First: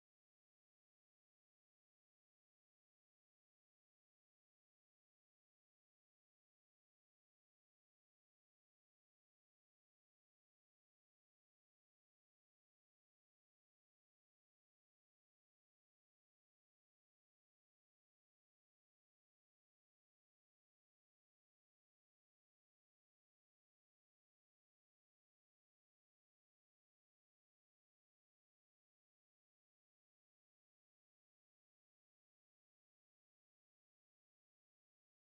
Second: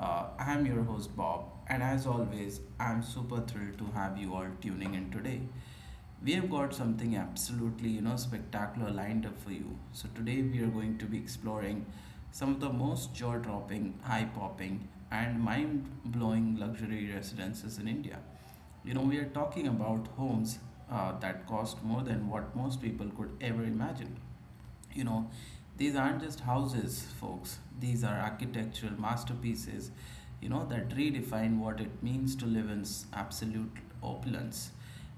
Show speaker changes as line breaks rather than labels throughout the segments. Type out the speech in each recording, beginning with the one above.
I'm your host, Bob, and as always, I'm super thrilled to have you all tuning in today. We have got something absolutely, you know, spectacular lined up for you. So, today we are going to be exploring some of the most jaw dropping, eye popping, and mind blowing luxury residences in India. You know, we are talking about homes that cost more than what most people could ever imagine. You know, these aren't just houses, folks. These are architectural masterpieces, you know, that redefine what it means to live in absolute opulence.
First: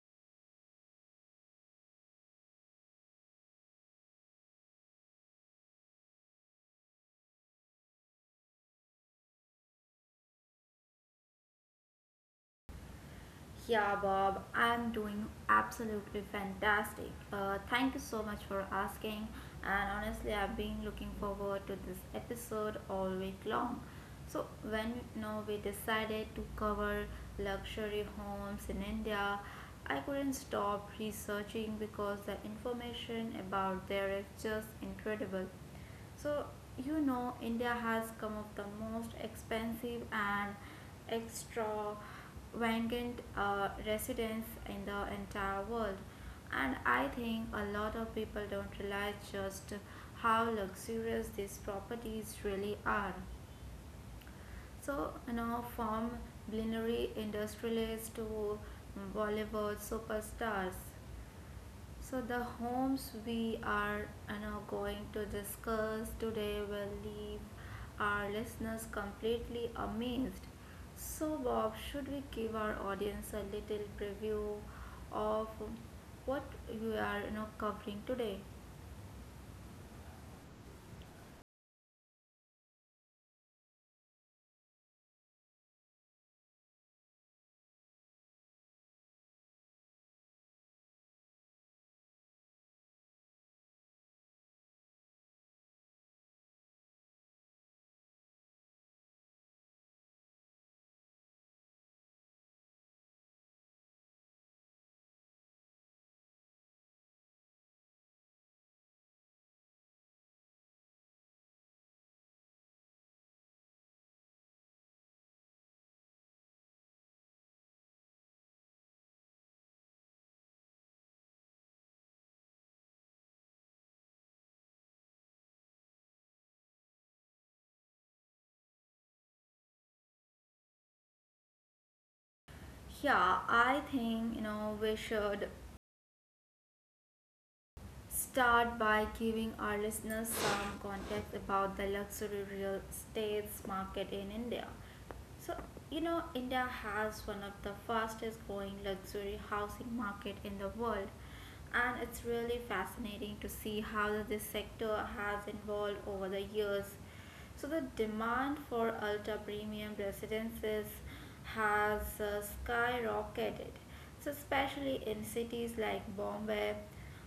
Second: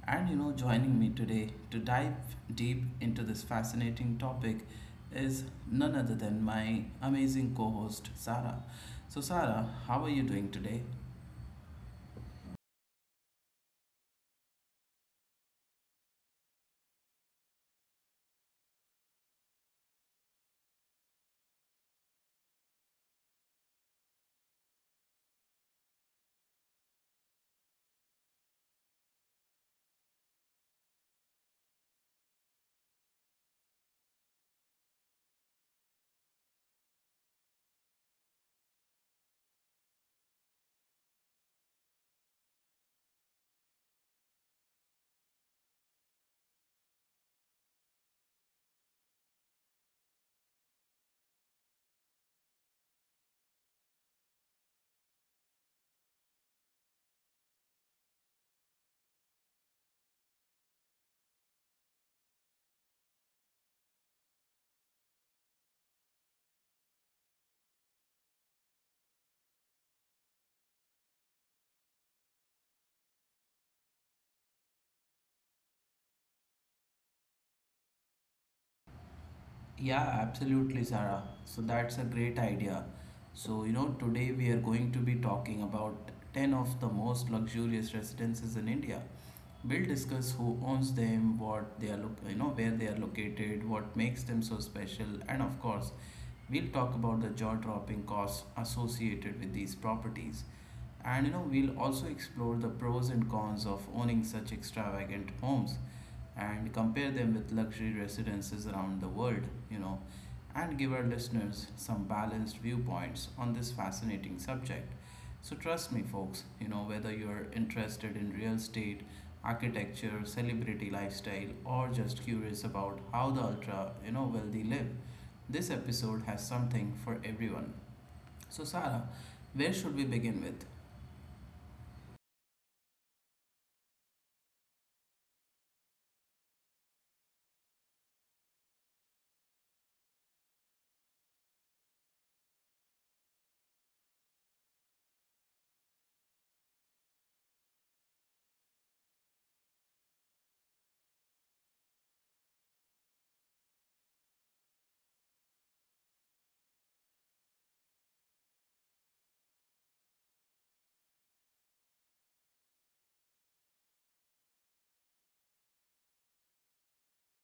And, you know, joining me today to dive deep into this fascinating topic is none other than my amazing co host, Sarah. So, Sarah, how are you doing today?
Yeah, Bob, I'm doing absolutely fantastic. Thank you so much for asking. And honestly, I've been looking forward to this episode all week long. So, when we decided to cover luxury homes in India, I couldn't stop researching because the information about there is just incredible. So, India has some of the most expensive and extravagant residents in the entire world. And I think a lot of people don't realize just how luxurious these properties really are. So, from culinary industrialists to Bollywood superstars. So the homes we are going to discuss today will leave our listeners completely amazed. So Bob, should we give our audience a little preview of what we are covering today?
Yeah, absolutely, Sarah. So that's a great idea. So, you know, today we are going to be talking about 10 of the most luxurious residences in India. We'll discuss who owns them, what they are, look, you know, where they are located, what makes them so special, and of course, we'll talk about the jaw-dropping costs associated with these properties. And you know, we'll also explore the pros and cons of owning such extravagant homes and compare them with luxury residences around the world, you know, and give our listeners some balanced viewpoints on this fascinating subject. So, trust me, folks, you know, whether you're interested in real estate, architecture, celebrity lifestyle, or just curious about how the ultra, you know, wealthy live, this episode has something for everyone. So, Sarah, where should we begin with?
Yeah, I think we should start by giving our listeners some context about the luxury real estate market in India. So, India has one of the fastest growing luxury housing market in the world, and it's really fascinating to see how this sector has evolved over the years. So the demand for ultra premium residences has skyrocketed. So especially in cities like Bombay,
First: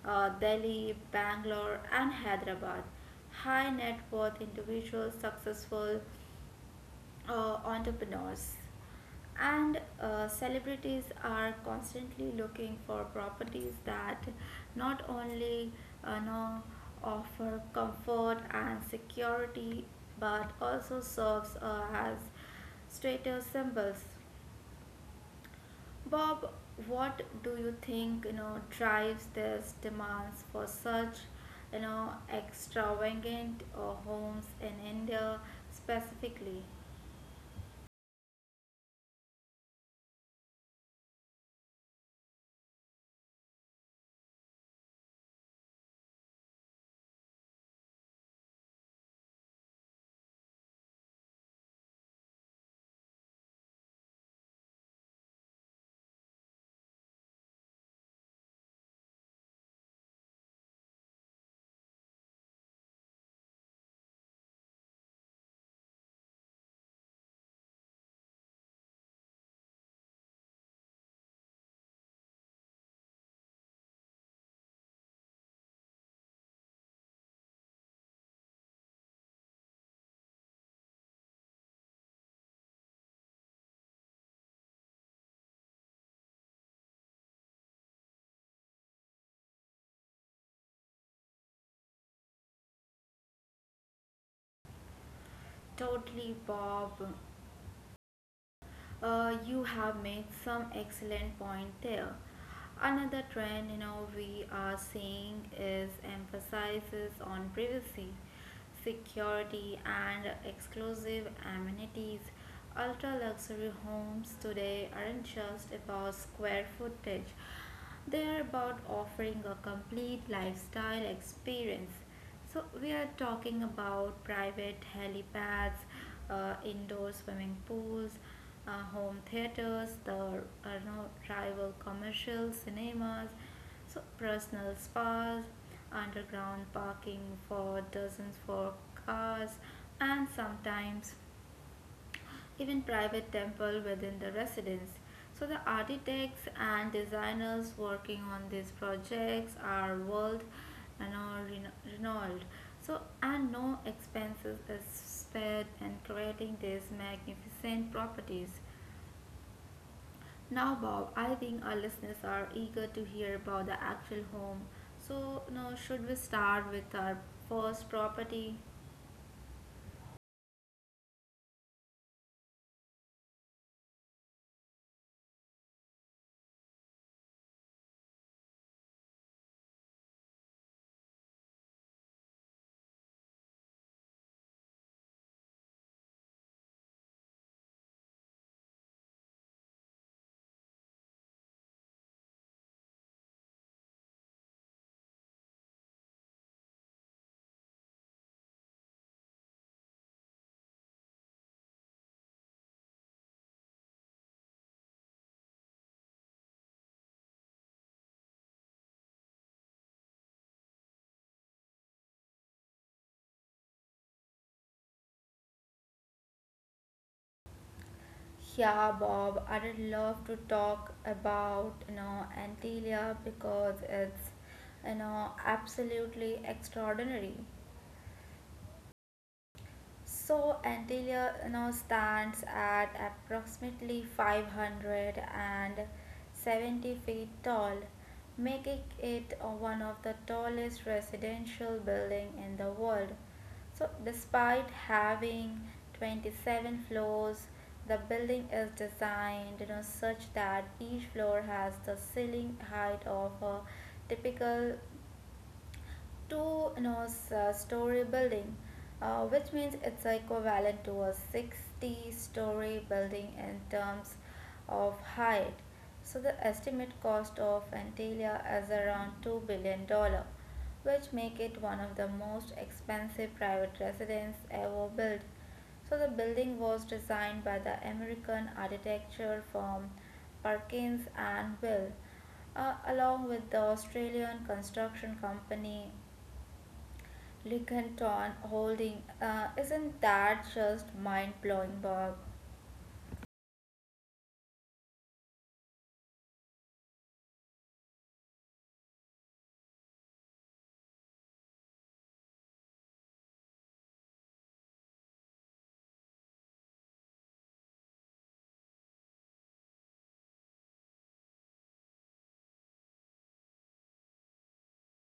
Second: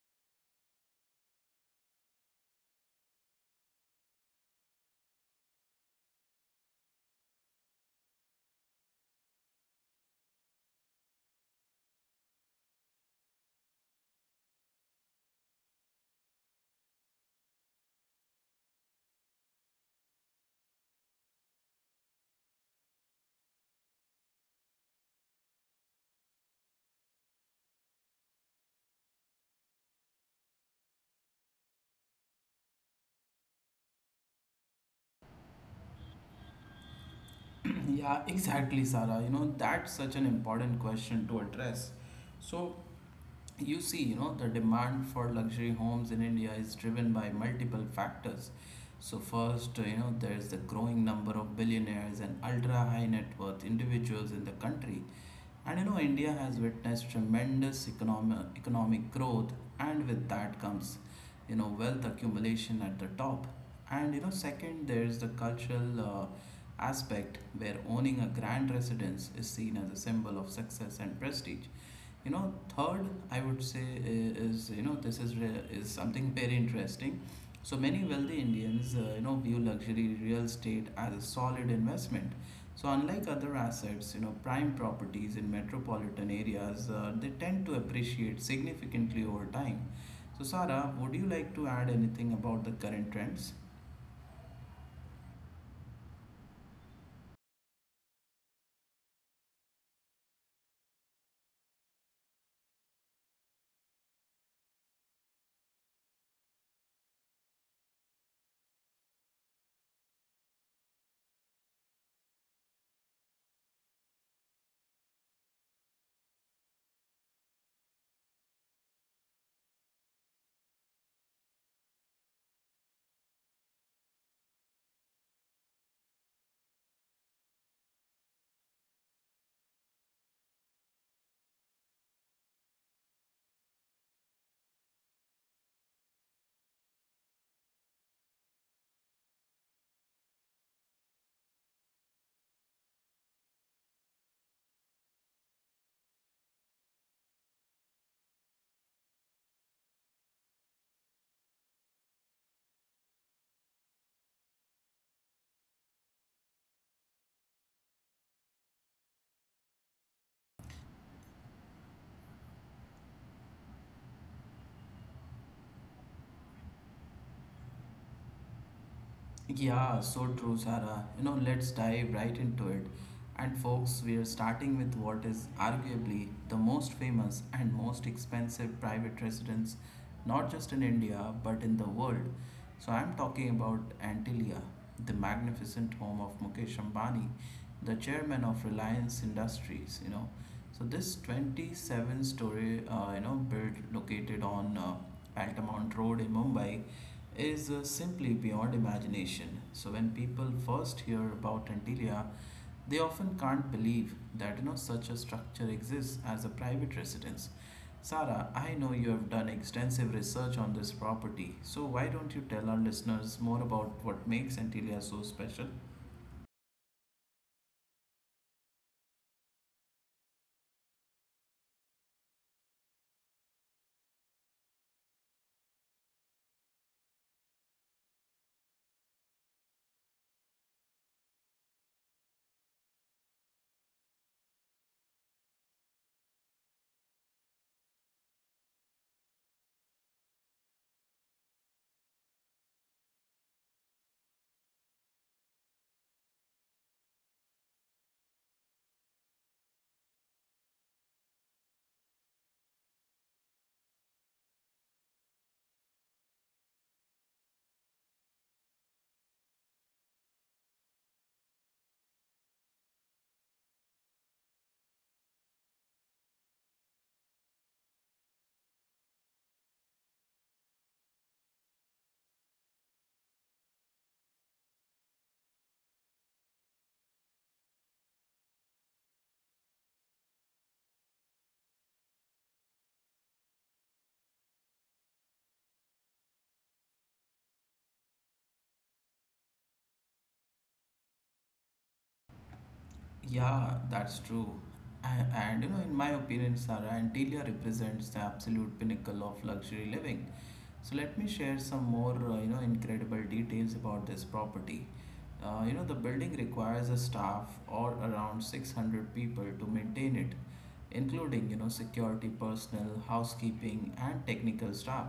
Delhi, Bangalore, and Hyderabad, high net worth individuals, successful entrepreneurs, and celebrities are constantly looking for properties that not only uh, know, offer comfort and security but also serves as status symbols. Bob, what do you think drives this demands for such extravagant homes in India specifically?
Yeah, exactly, Sarah. You know, that's such an important question to address. So, you see, you know, the demand for luxury homes in India is driven by multiple factors. So first, you know, there's the growing number of billionaires and ultra high net worth individuals in the country. And you know, India has witnessed tremendous economic growth, and with that comes, you know, wealth accumulation at the top. And you know, second, there's the cultural aspect where owning a grand residence is seen as a symbol of success and prestige. You know, third, I would say, is you know, this is is something very interesting. So many wealthy Indians, you know, view luxury real estate as a solid investment. So unlike other assets, you know, prime properties in metropolitan areas, they tend to appreciate significantly over time. So Sarah, would you like to add anything about the current trends?
Totally, Bob. You have made some excellent point there. Another trend we are seeing is emphasizes on privacy, security, and exclusive amenities. Ultra luxury homes today aren't just about square footage; they are about offering a complete lifestyle experience. So, we are talking about private helipads, indoor swimming pools, home theaters, the no rival commercial cinemas, so personal spas, underground parking for dozens for cars, and sometimes even private temple within the residence. So the architects and designers working on these projects are world and are renowned. So and no expenses is spared in creating these magnificent properties. Now, Bob, I think our listeners are eager to hear about the actual home. So, now should we start with our first property?
Yeah, so true, Sarah. You know, let's dive right into it. And folks, we are starting with what is arguably the most famous and most expensive private residence, not just in India, but in the world. So I'm talking about Antilia, the magnificent home of Mukesh Ambani, the chairman of Reliance Industries, you know. So this 27 story, you know, build located on Altamont Road in Mumbai is simply beyond imagination. So when people first hear about Antilia, they often can't believe that, you know, such a structure exists as a private residence. Sarah, I know you have done extensive research on this property, so why don't you tell our listeners more about what makes Antilia so special?
Yeah, Bob, I'd love to talk about Antilia because it's absolutely extraordinary. So Antalya stands at approximately 570 feet tall, making it one of the tallest residential building in the world. So despite having 27 floors, the building is designed such that each floor has the ceiling height of a typical two story building, which means it's equivalent to a 60-story building in terms of height. So the estimate cost of Antalya is around $2 billion, which make it one of the most expensive private residence ever built. So the building was designed by the American architecture firm Perkins and Will, along with the Australian construction company Lucanton holding. Isn't that just mind blowing, Bob?
Yeah, that's true. And you know, in my opinion, Sarah, Antilia represents the absolute pinnacle of luxury living. So let me share some more, you know, incredible details about this property. You know, the building requires a staff or around 600 people to maintain it, including, you know, security personnel, housekeeping, and technical staff.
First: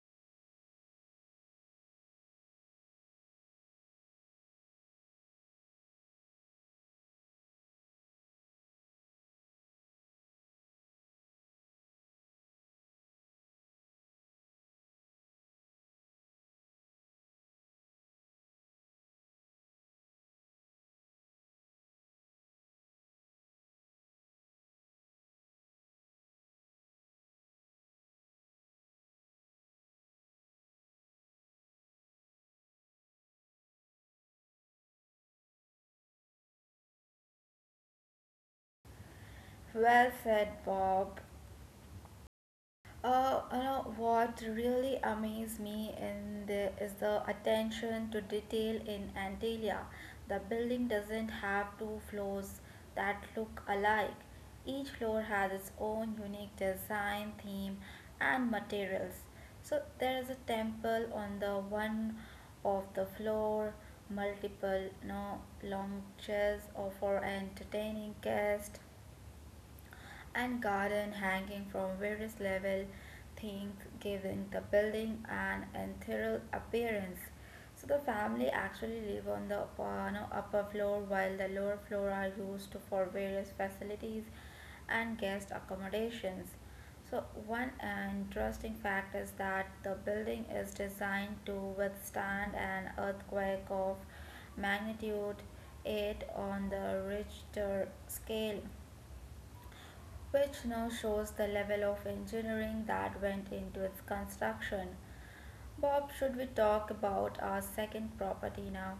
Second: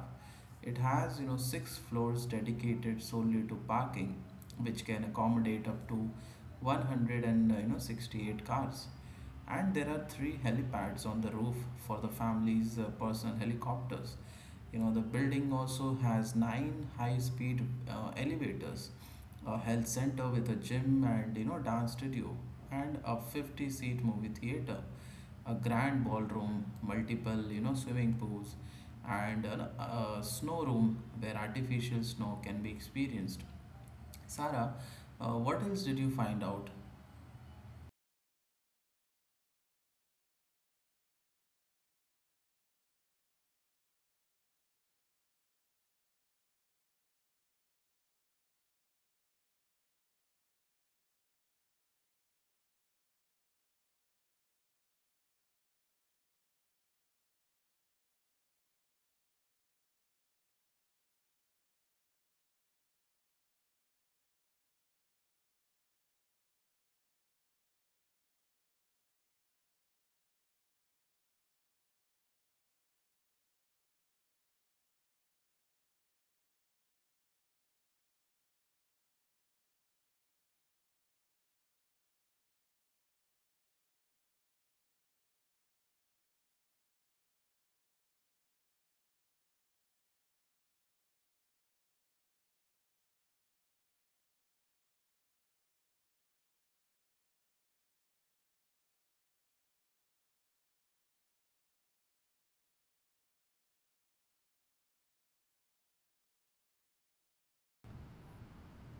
It has, you know, six floors dedicated solely to parking, which can accommodate up to 100 and you know, 68 cars. And there are three helipads on the roof for the family's personal helicopters. You know, the building also has nine high-speed elevators, a health center with a gym and, you know, dance studio, and a 50-seat movie theater, a grand ballroom, multiple, you know, swimming pools, and a snow room where artificial snow can be experienced. Sarah, what else did you find out?
Well said, Bob. You know what really amazed me is the attention to detail in Antalya. The building doesn't have two floors that look alike. Each floor has its own unique design, theme, and materials. So there is a temple on the one of the floor, multiple no know, lounges or for entertaining guests and garden hanging from various level things giving the building an ethereal appearance. So the family actually live on the upper, no, upper floor while the lower floor are used for various facilities and guest accommodations. So one interesting fact is that the building is designed to withstand an earthquake of magnitude 8 on the Richter scale, which now shows the level of engineering that went into its construction. Bob, should we talk about our second property now?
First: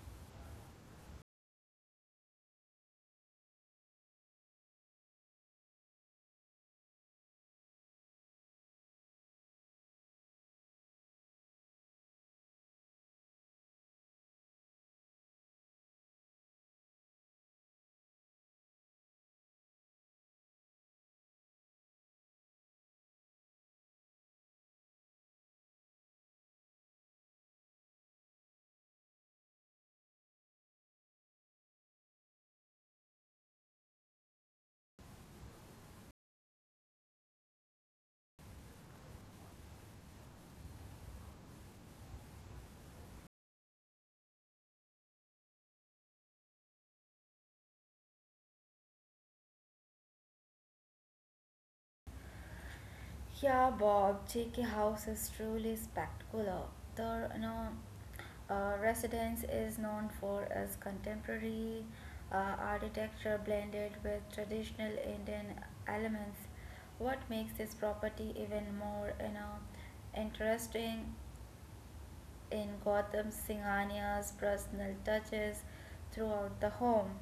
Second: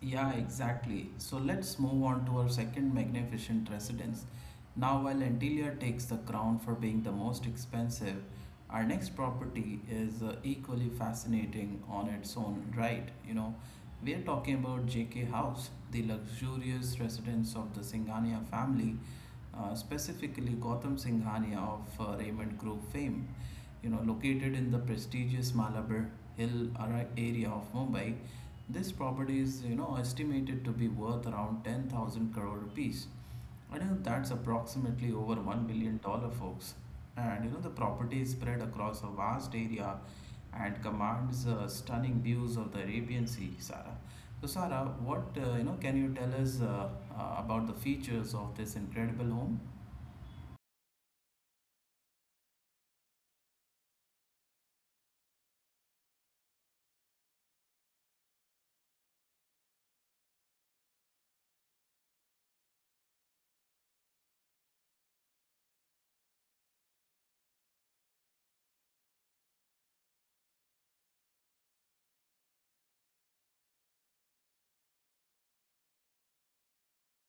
Yeah, exactly. So let's move on to our second magnificent residence. Now, while Antilia takes the crown for being the most expensive, our next property is equally fascinating on its own right, you know. We are talking about JK House, the luxurious residence of the Singhania family, specifically Gautam Singhania of Raymond Group fame. You know, located in the prestigious Malabar Hill area of Mumbai, this property is, you know, estimated to be worth around 10,000 crore rupees. I know that's approximately over $1 billion, folks. And you know, the property is spread across a vast area and commands stunning views of the Arabian Sea, Sarah. So, Sarah, what, you know, can you tell us about the features of this incredible home?
Yeah, Bob, JK House is truly spectacular. The residence is known for its contemporary architecture blended with traditional Indian elements. What makes this property even more interesting in Gautam Singhania's personal touches throughout the home.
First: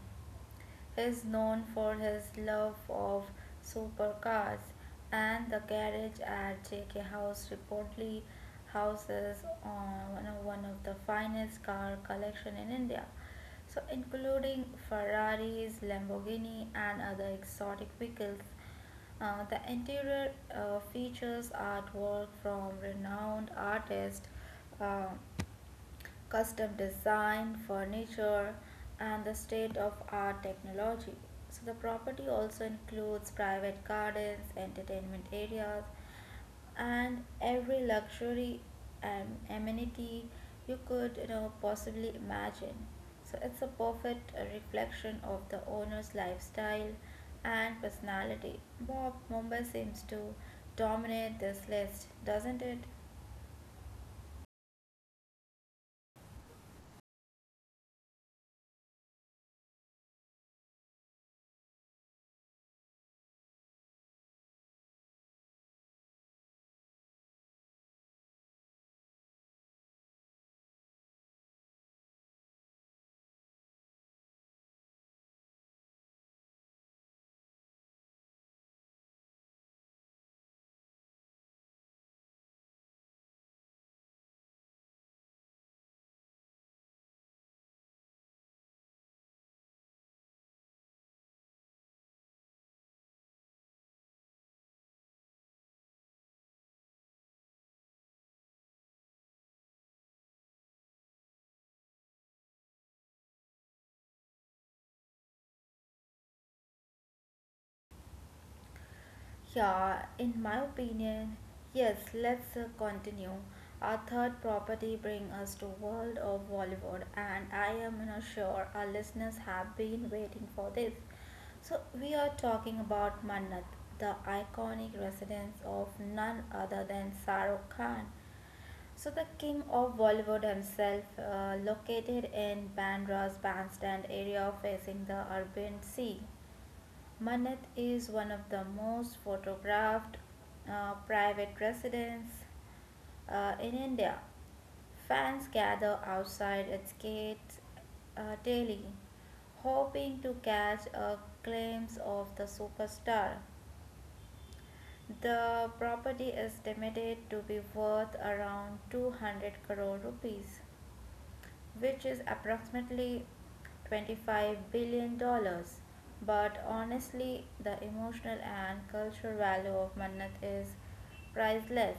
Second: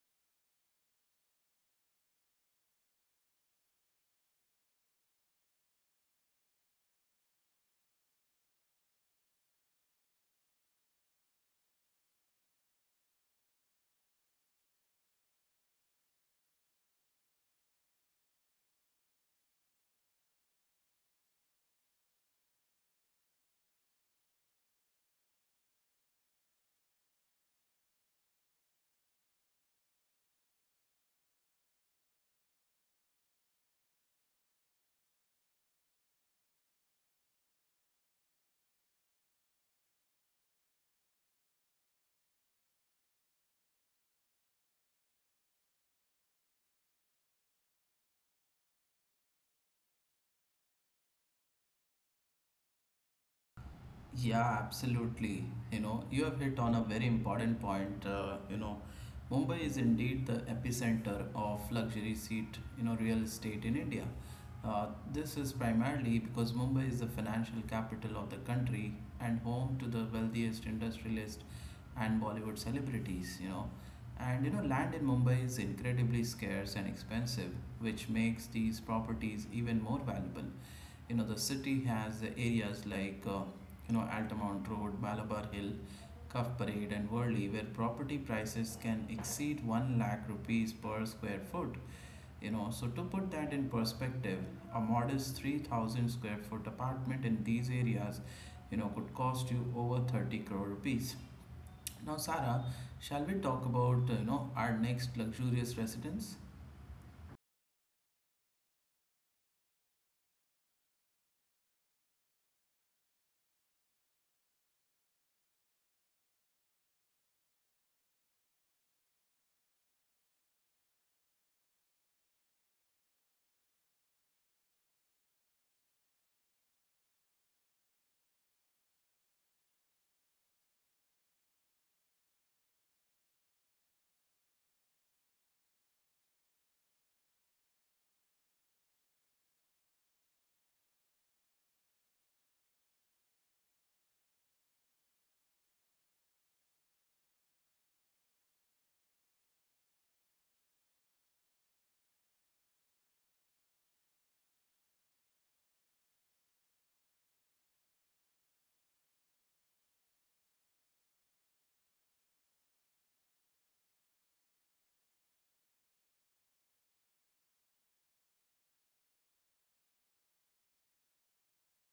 He is known for his love of supercars, and the garage at JK House reportedly houses one of- the finest car collection in India. So, including Ferraris, Lamborghini, and other exotic vehicles. The interior features artwork from renowned artists, uh, custom design, furniture, and the state of art technology. So, the property also includes private gardens, entertainment areas, and every luxury and amenity you could possibly imagine. So, it's a perfect reflection of the owner's lifestyle and personality. Bob, Mumbai seems to dominate this list, doesn't it?
Yeah, absolutely. You know, you have hit on a very important point. You know, Mumbai is indeed the epicenter of luxury seat, you know, real estate in India. Uh, this is primarily because Mumbai is the financial capital of the country and home to the wealthiest industrialists and Bollywood celebrities, you know. And you know, land in Mumbai is incredibly scarce and expensive, which makes these properties even more valuable. You know, the city has the areas like, you know, Altamont Road, Malabar Hill, Cuff Parade, and Worli, where property prices can exceed 1 lakh rupees per square foot. You know, so to put that in perspective, a modest 3,000 square foot apartment in these areas, you know, could cost you over 30 crore rupees. Now Sarah, shall we talk about, you know, our next luxurious residence?
Yeah, in my opinion, yes, let's continue. Our third property brings us to world of Bollywood, and I am not sure our listeners have been waiting for this. So we are talking about Mannat, the iconic residence of none other than Saruk Khan, So the king of Bollywood himself, located in Bandra's bandstand area facing the Arabian Sea. Manat is one of the most photographed private residences in India. Fans gather outside its gates daily, hoping to catch a glimpse of the superstar. The property is estimated to be worth around 200 crore rupees, which is approximately $25 billion dollars. But honestly, the emotional and cultural value of Mannat is priceless.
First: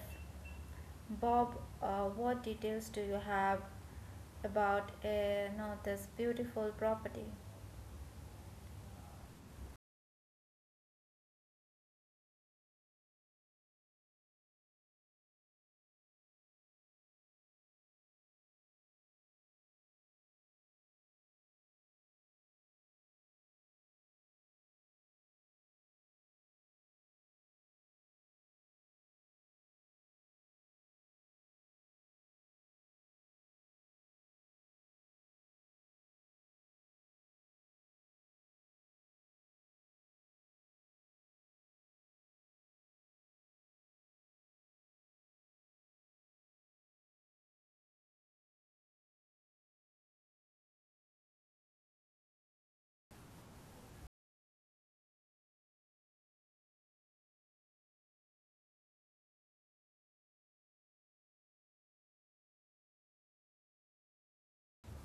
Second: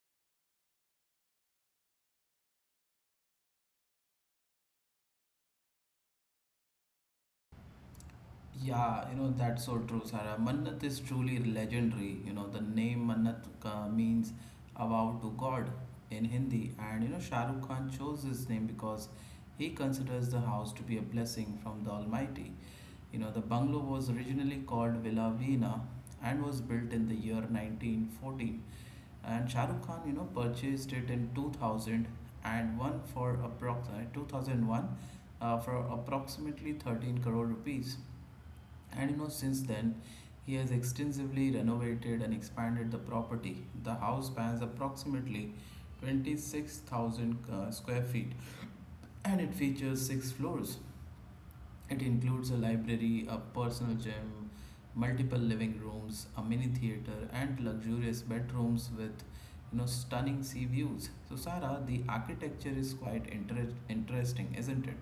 Bob, what details do you have about you this beautiful property?
Yeah, you know, that's so true, Sarah. Mannat is truly legendary. You know, the name Mannat means a vow to God in Hindi. And, you know, Shah Rukh Khan chose this name because he considers the house to be a blessing from the Almighty. You know, the bungalow was originally called Villa Veena and was built in the year 1914. And Shah Rukh Khan, you know, purchased it in 2001 for approximately 13 crore rupees. And you know, since then, he has extensively renovated and expanded the property. The house spans approximately 26,000 square feet and it features six floors. It includes a library, a personal gym, multiple living rooms, a mini theater, and luxurious bedrooms with, you know, stunning sea views. So, Sarah, the architecture is quite interesting, isn't it?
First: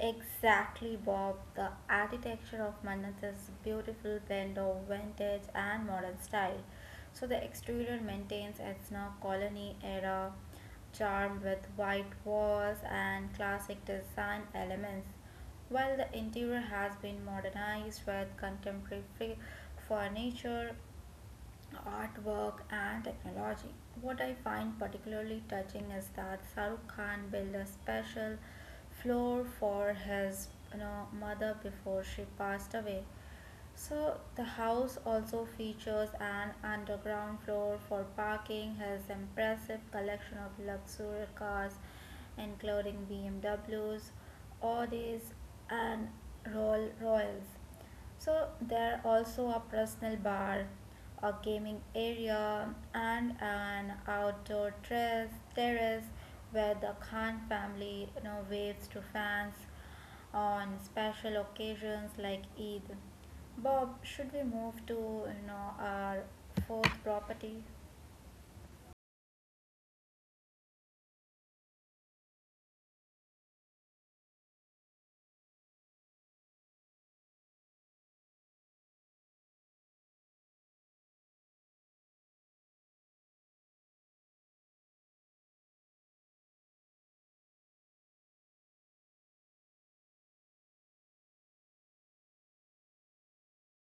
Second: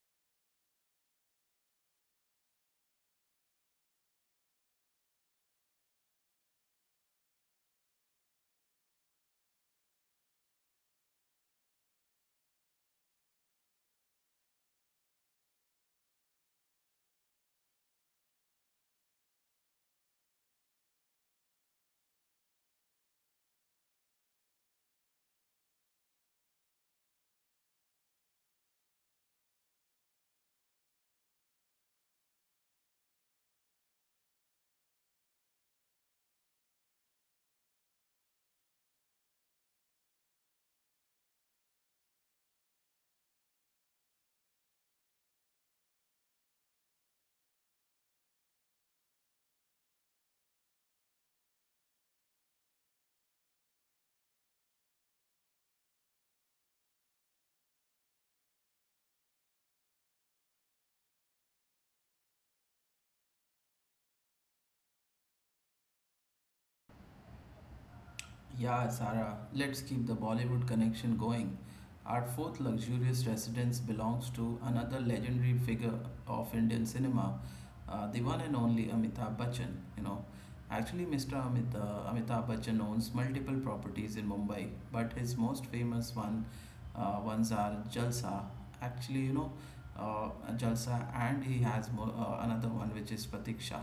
Exactly, Bob. The architecture of Mannas is a beautiful blend of vintage and modern style. So the exterior maintains its now colony era charm with white walls and classic design elements, while the interior has been modernized with contemporary furniture, artwork, and technology. What I find particularly touching is that Shahrukh Khan built a special floor for his mother before she passed away. So the house also features an underground floor for parking, has impressive collection of luxury cars including BMWs, Audis, and Rolls royces. So there also a personal bar, a gaming area, and an outdoor terrace where the Khan family waves to fans on special occasions like Eid. Bob, should we move to our fourth property?
Yeah, Sara, let's keep the Bollywood connection going. Our fourth luxurious residence belongs to another legendary figure of Indian cinema, the one and only Amitabh Bachchan. You know, actually, Amitabh Bachchan owns multiple properties in Mumbai, but his most famous ones are Jalsa. Actually, you know, uh, Jalsa, and he has another one which is Pratiksha.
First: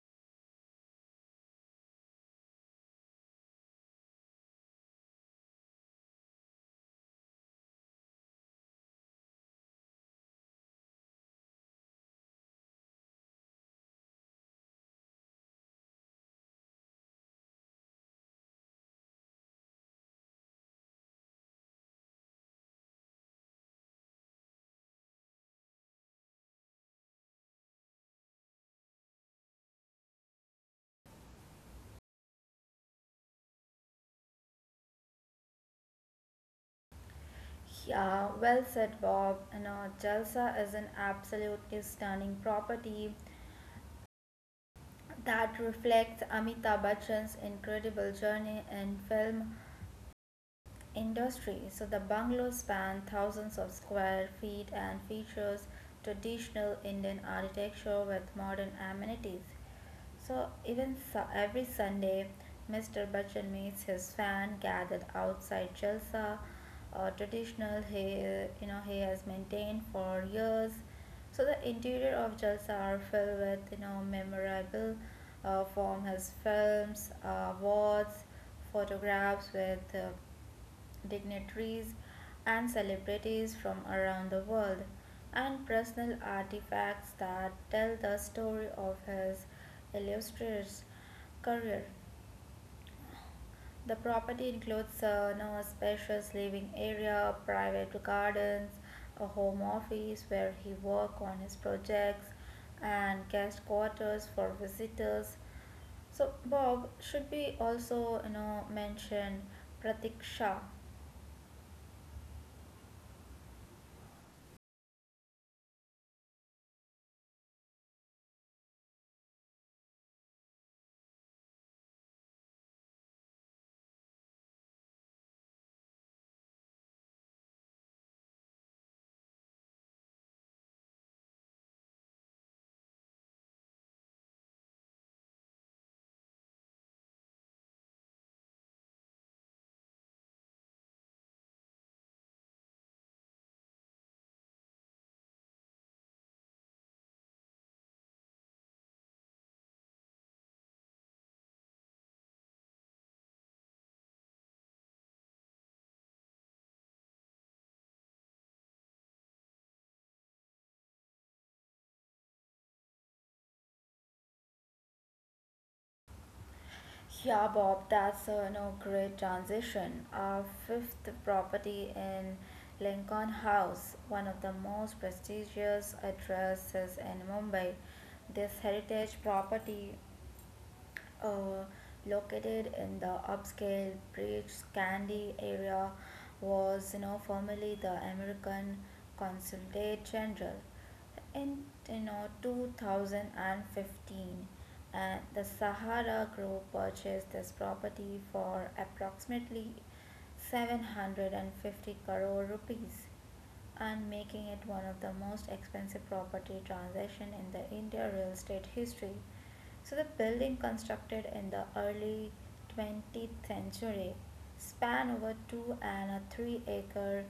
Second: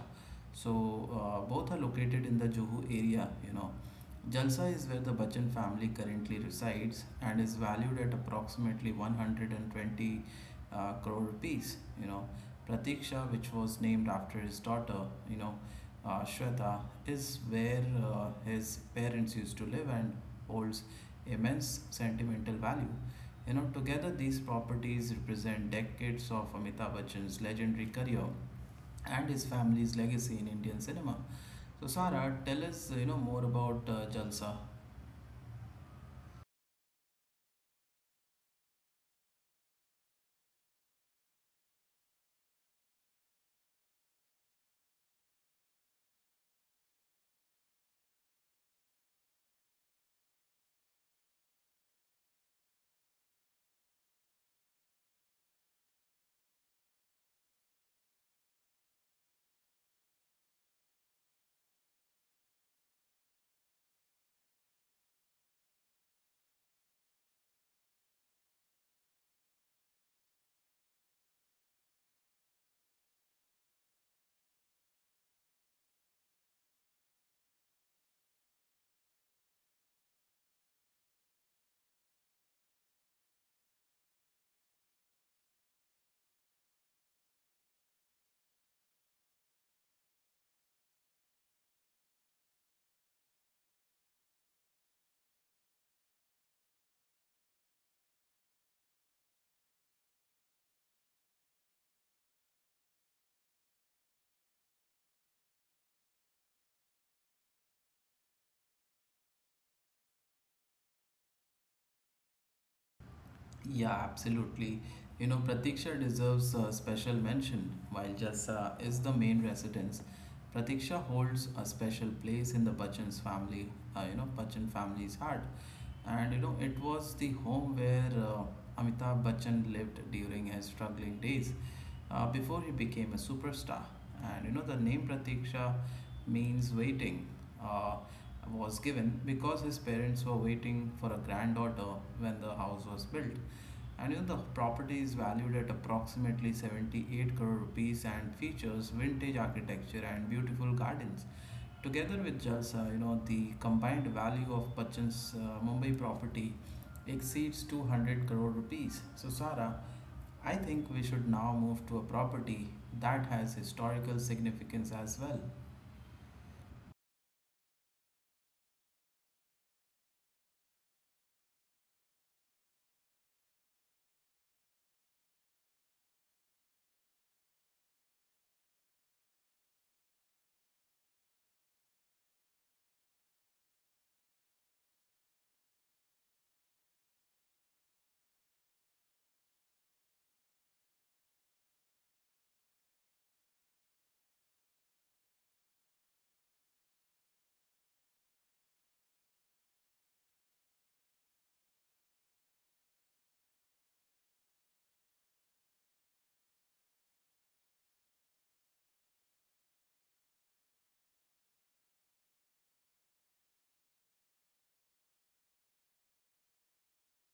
So both are located in the Juhu area. You know, Jalsa is where the Bachchan family currently resides and is valued at approximately 120 crore rupees. You know, Pratiksha, which was named after his daughter, you know, Shweta, is where his parents used to live and holds immense sentimental value. You know, together these properties represent decades of Amitabh Bachchan's legendary career and his family's legacy in Indian cinema. So Sara, tell us, you know, more about Jalsa.
Yeah, well said, Bob. Jalsa is an absolutely stunning property that reflects Amitabh Bachchan's incredible journey in film industry. So the bungalow span thousands of square feet and features traditional Indian architecture with modern amenities. So even every Sunday, Mr. Bachchan meets his fan gathered outside Jalsa, a traditional he you know he has maintained for years. So the interior of Jalsa are filled with memorable from his films, awards, photographs with dignitaries and celebrities from around the world, and personal artifacts that tell the story of his illustrious career. The property includes a spacious living area, private gardens, a home office where he works on his projects, and guest quarters for visitors. So Bob should be also mentioned Pratiksha.
Yeah, absolutely. You know, Pratiksha deserves a special mention. While Jalsa is the main residence, Pratiksha holds a special place in the you know, Bachchan family's heart. And you know, it was the home where Amitabh Bachchan lived during his struggling days before he became a superstar. And you know, the name Pratiksha means waiting, uh, was given because his parents were waiting for a granddaughter when the house was built. And you know, the property is valued at approximately 78 crore rupees and features vintage architecture and beautiful gardens. Together with Jalsa, you know, the combined value of Bachchan's Mumbai property exceeds 200 crore rupees. So, Sara, I think we should now move to a property that has historical significance as well.
Yeah, Bob, that's a no great transition. Our fifth property in Lincoln House, one of the most prestigious addresses in Mumbai. This heritage property, uh, located in the upscale Bridge Candy area, was formerly the American Consulate General. In 2015, and the Sahara Group purchased this property for approximately 750 crore rupees and making it one of the most expensive property transaction in the India real estate history. So the building, constructed in the early 20th century, span over two and a 3 acre,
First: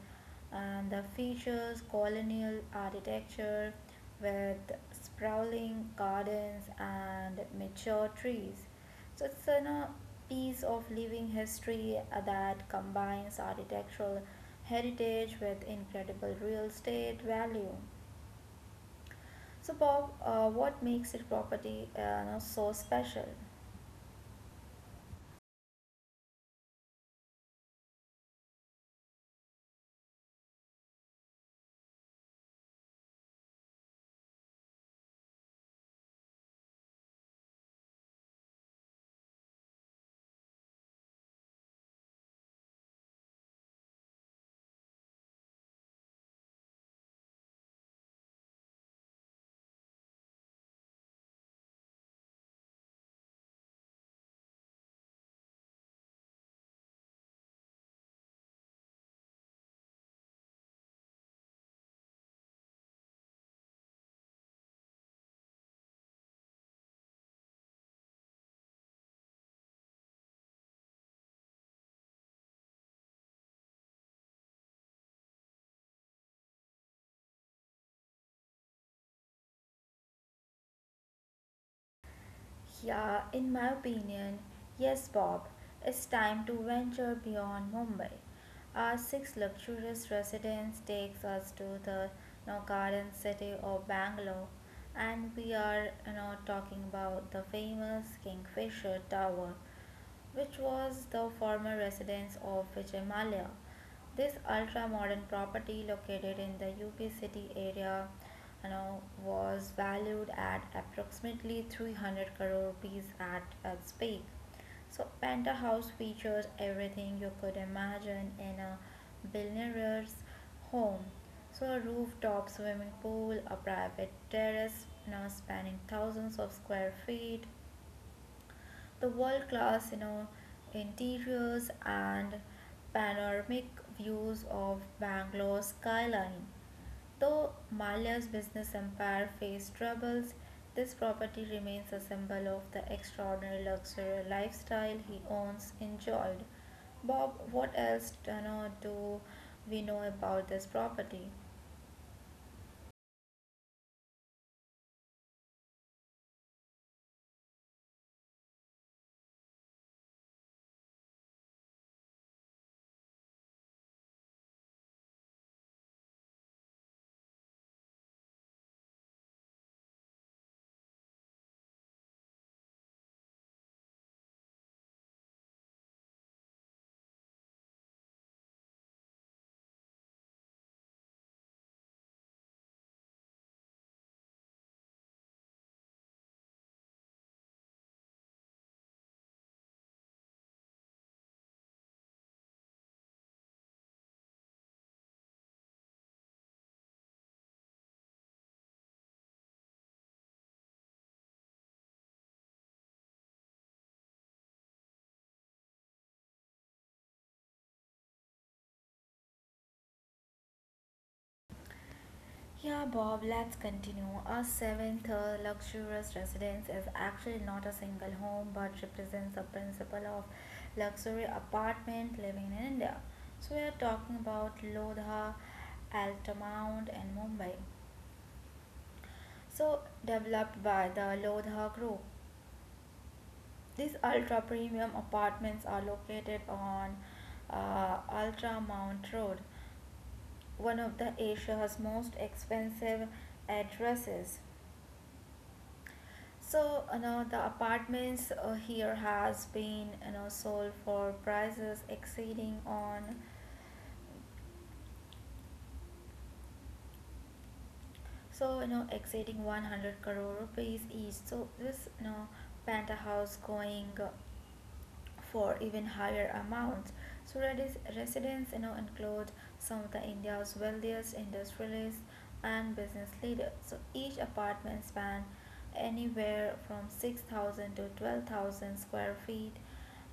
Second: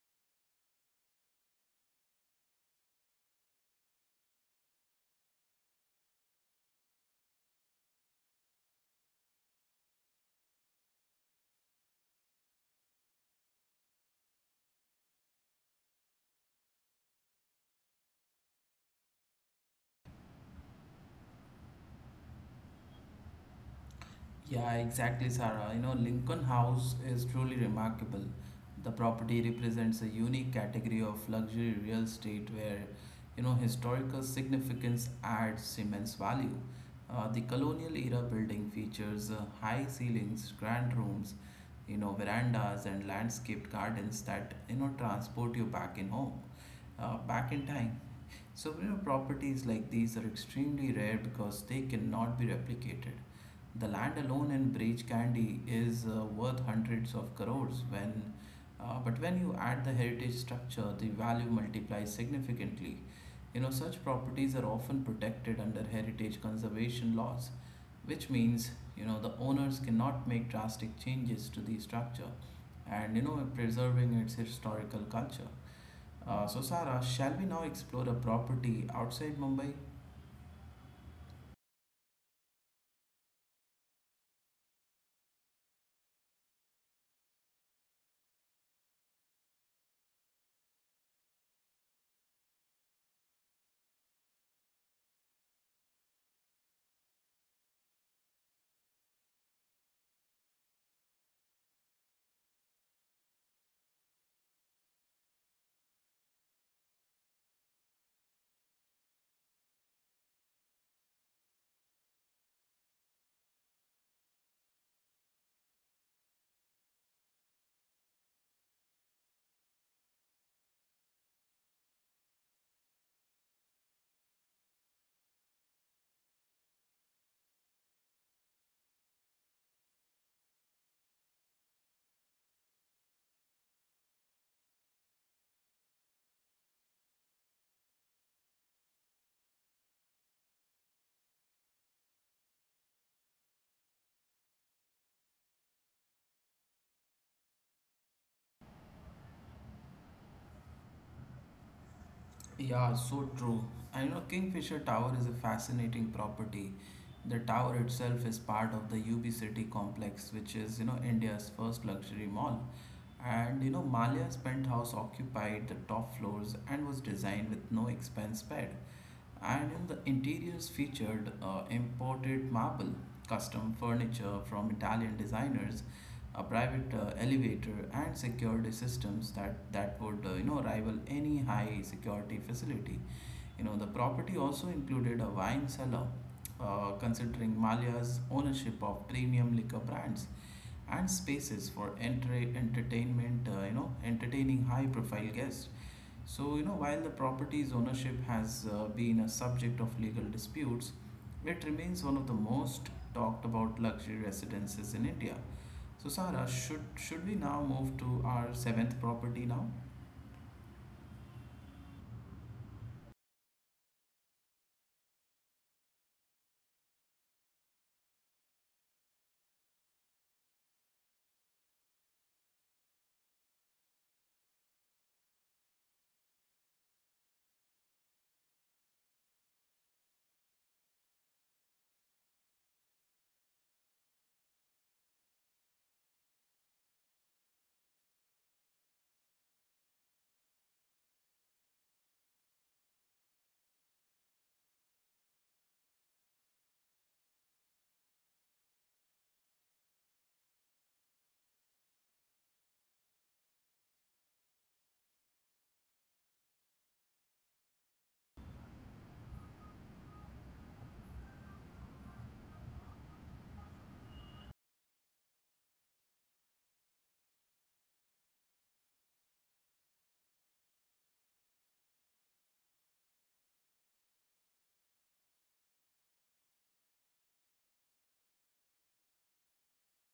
and the features colonial architecture with sprawling gardens and mature trees. So it's a piece of living history that combines architectural heritage with incredible real estate value. So Bob, what makes it property so special?
Yeah, exactly, Sarah. You know, Lincoln House is truly remarkable. The property represents a unique category of luxury real estate where, you know, historical significance adds immense value. The colonial era building features high ceilings, grand rooms, you know, verandas, and landscaped gardens that, you know, transport you back in home, back in time. So, you know, properties like these are extremely rare because they cannot be replicated. The land alone in Breach Candy is worth hundreds of crores when but when you add the heritage structure, the value multiplies significantly. You know, such properties are often protected under heritage conservation laws, which means, you know, the owners cannot make drastic changes to the structure and, you know, preserving its historical culture. So, Sarah, shall we now explore a property outside Mumbai?
Yeah, in my opinion, yes, Bob. It's time to venture beyond Mumbai. Our six luxurious residence takes us to the garden city of Bangalore, and we are talking about the famous Kingfisher Tower which was the former residence of Vijay Vijayamalya. This ultra-modern property located in the UP city area was valued at approximately 300 crore rupees at its peak. So Penta features everything you could imagine in a billionaire's home. So a rooftop swimming pool, a private terrace now spanning thousands of square feet, the world class, interiors and panoramic views of Bangalore's skyline. Though Mallya's business empire faced troubles, this property remains a symbol of the extraordinary luxury lifestyle he owns enjoyed. Bob, what else do we know about this property?
Yeah, so true. I know Kingfisher Tower is a fascinating property. The tower itself is part of the UB City complex, which is, you know, India's first luxury mall. And, you know, Malia's penthouse occupied the top floors and was designed with no expense spared. And in the interiors featured imported marble, custom furniture from Italian designers, a private elevator, and security systems that would, you know, rival any high security facility. You know, the property also included a wine cellar, considering Malia's ownership of premium liquor brands and spaces for entertainment, you know, entertaining high profile guests. So, you know, while the property's ownership has been a subject of legal disputes, it remains one of the most talked about luxury residences in India. So, Sarah, should we now move to our seventh property now?
Yeah, Bob, let's continue. Our seventh luxurious residence is actually not a single home but represents the principle of luxury apartment living in India. So, we are talking about Lodha, Altamount, and Mumbai. So, developed by the Lodha Group. These ultra premium apartments are located on Ultramount Road, one of the Asia's most expensive addresses. So, you know, the apartments here has been, you know, sold for prices exceeding on, so, you know, exceeding 100 crore rupees each. So this, you know, penthouse going for even higher amounts. Surat's residents, you know, include some of the India's wealthiest industrialists and business leaders. So each apartment span anywhere from 6,000 to 12,000 square feet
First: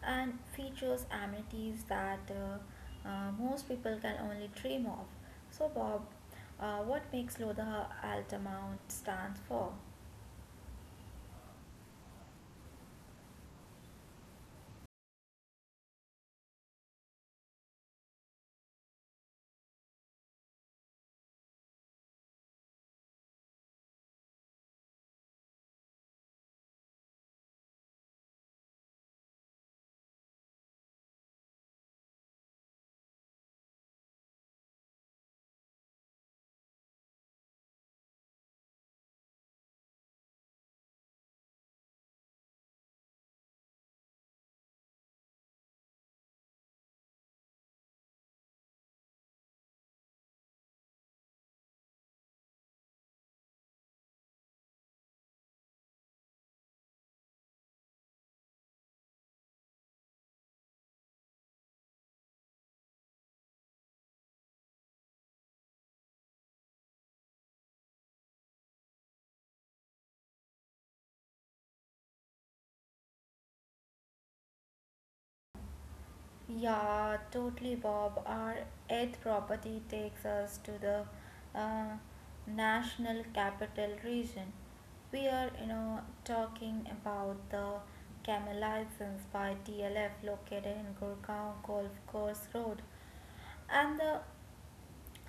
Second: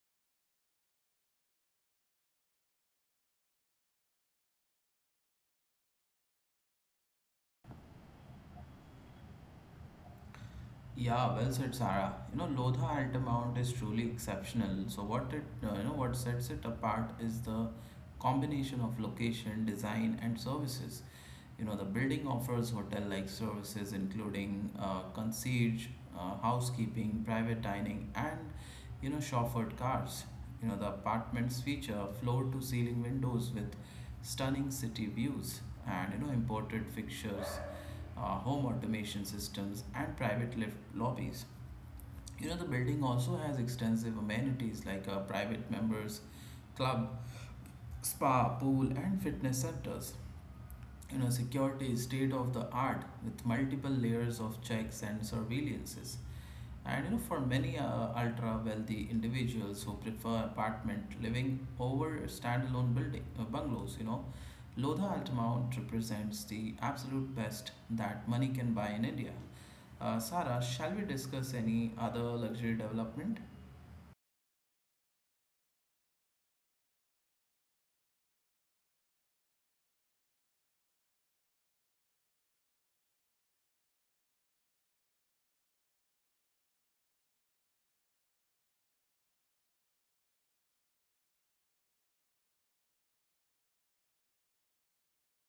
and features amenities that most people can only dream of. So Bob, what makes Lodha Altamont stand for?
Yeah, well said, Sarah. You know, Lodha Altamount is truly exceptional. So what it, you know, what sets it apart is the combination of location, design, and services. You know, the building offers hotel-like services including concierge, housekeeping, private dining, and you know, chauffeured cars. You know, the apartments feature floor-to-ceiling windows with stunning city views and you know, imported fixtures, uh, home automation systems, and private lift lobbies. You know, the building also has extensive amenities like a private members club, spa, pool, and fitness centers. You know, security is state of the art with multiple layers of checks and surveillances. And you know, for many ultra wealthy individuals who prefer apartment living over standalone building bungalows, you know, Lodha Altamount represents the absolute best that money can buy in India. Sarah, shall we discuss any other luxury development?
Yeah, totally, Bob. Our eighth property takes us to the uh, National Capital Region. We are, you know, talking about the Camel License by TLF located in Gurgaon Golf Course Road, and the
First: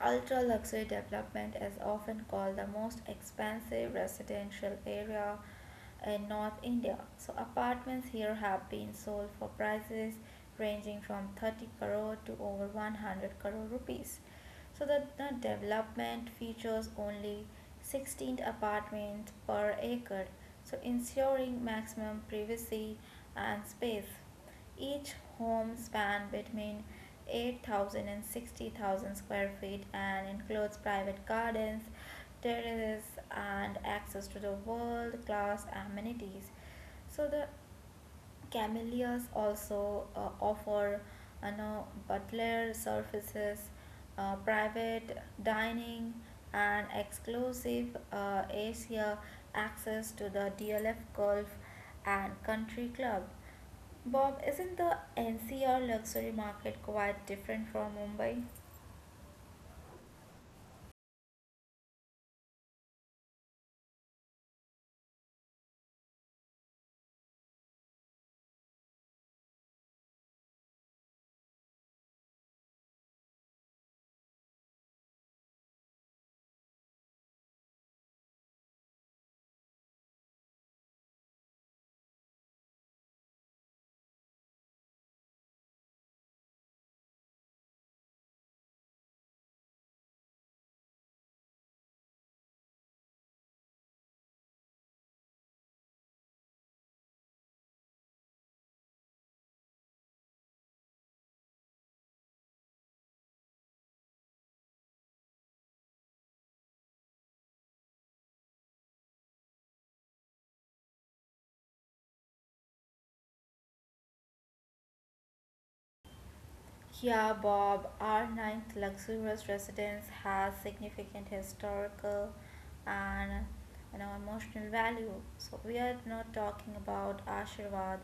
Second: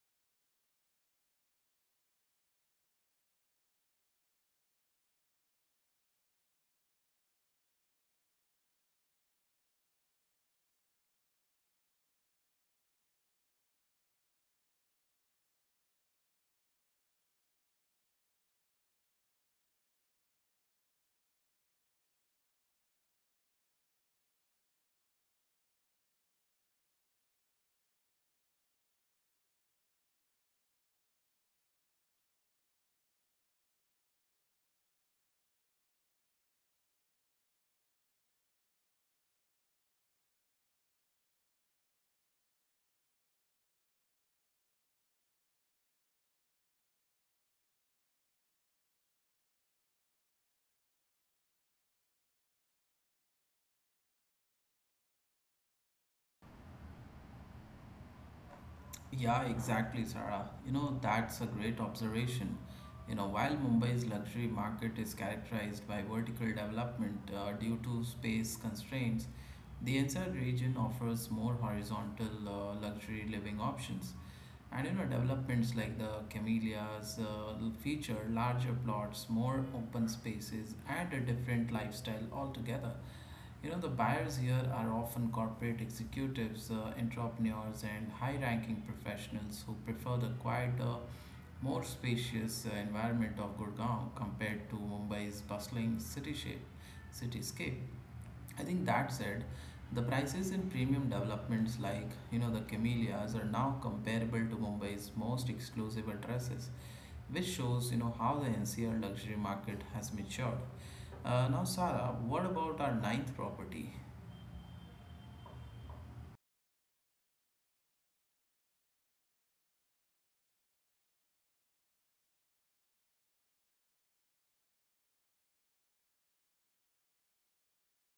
Ultra luxury development is often called the most expensive residential area in North India. So, apartments here have been sold for prices ranging from 30 crore to over 100 crore rupees. So, the development features only 16 apartments per acre, so ensuring maximum privacy and space. Each home span between 8,000 and 60,000 square feet and includes private gardens, terraces, and access to the world class amenities. So, the Camellias also offer, you know, butler services, private dining, and exclusive Asia access to the DLF Golf and Country Club. Bob, isn't the NCR luxury market quite different from Mumbai?
Yeah, exactly, Sarah. You know, that's a great observation. You know, while Mumbai's luxury market is characterized by vertical development due to space constraints, the NCR region offers more horizontal luxury living options. And you know, developments like the Camellias feature larger plots, more open spaces, and a different lifestyle altogether. You know, the buyers here are often corporate executives, entrepreneurs, and high ranking professionals who prefer the quieter, more spacious environment of Gurgaon compared to Mumbai's bustling cityscape. I think that said, the prices in premium developments like, you know, the Camellias are now comparable to Mumbai's most exclusive addresses, which shows, you know, how the NCR luxury market has matured. Now, Sara, what about our ninth property?
Yeah, Bob, our ninth luxurious residence has significant historical and, you know, emotional value. So we are not talking about Ashirvad,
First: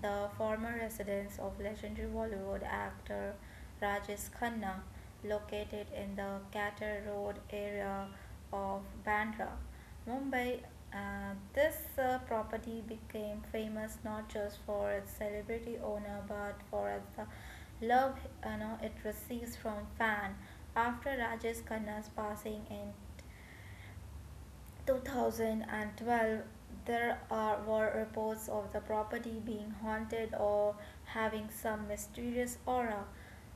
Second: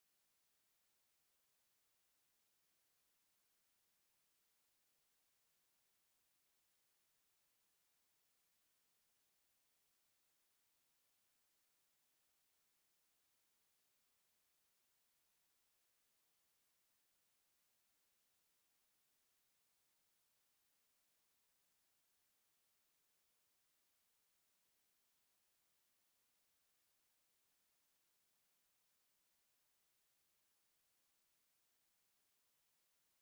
the former residence of legendary Bollywood actor Rajesh Khanna, located in the Qatar Road area of Bandra, Mumbai. This property became famous not just for its celebrity owner but for its the love, you know, it receives from fans. After Rajesh Khanna's passing in 2012, there were reports of the property being haunted or having some mysterious aura,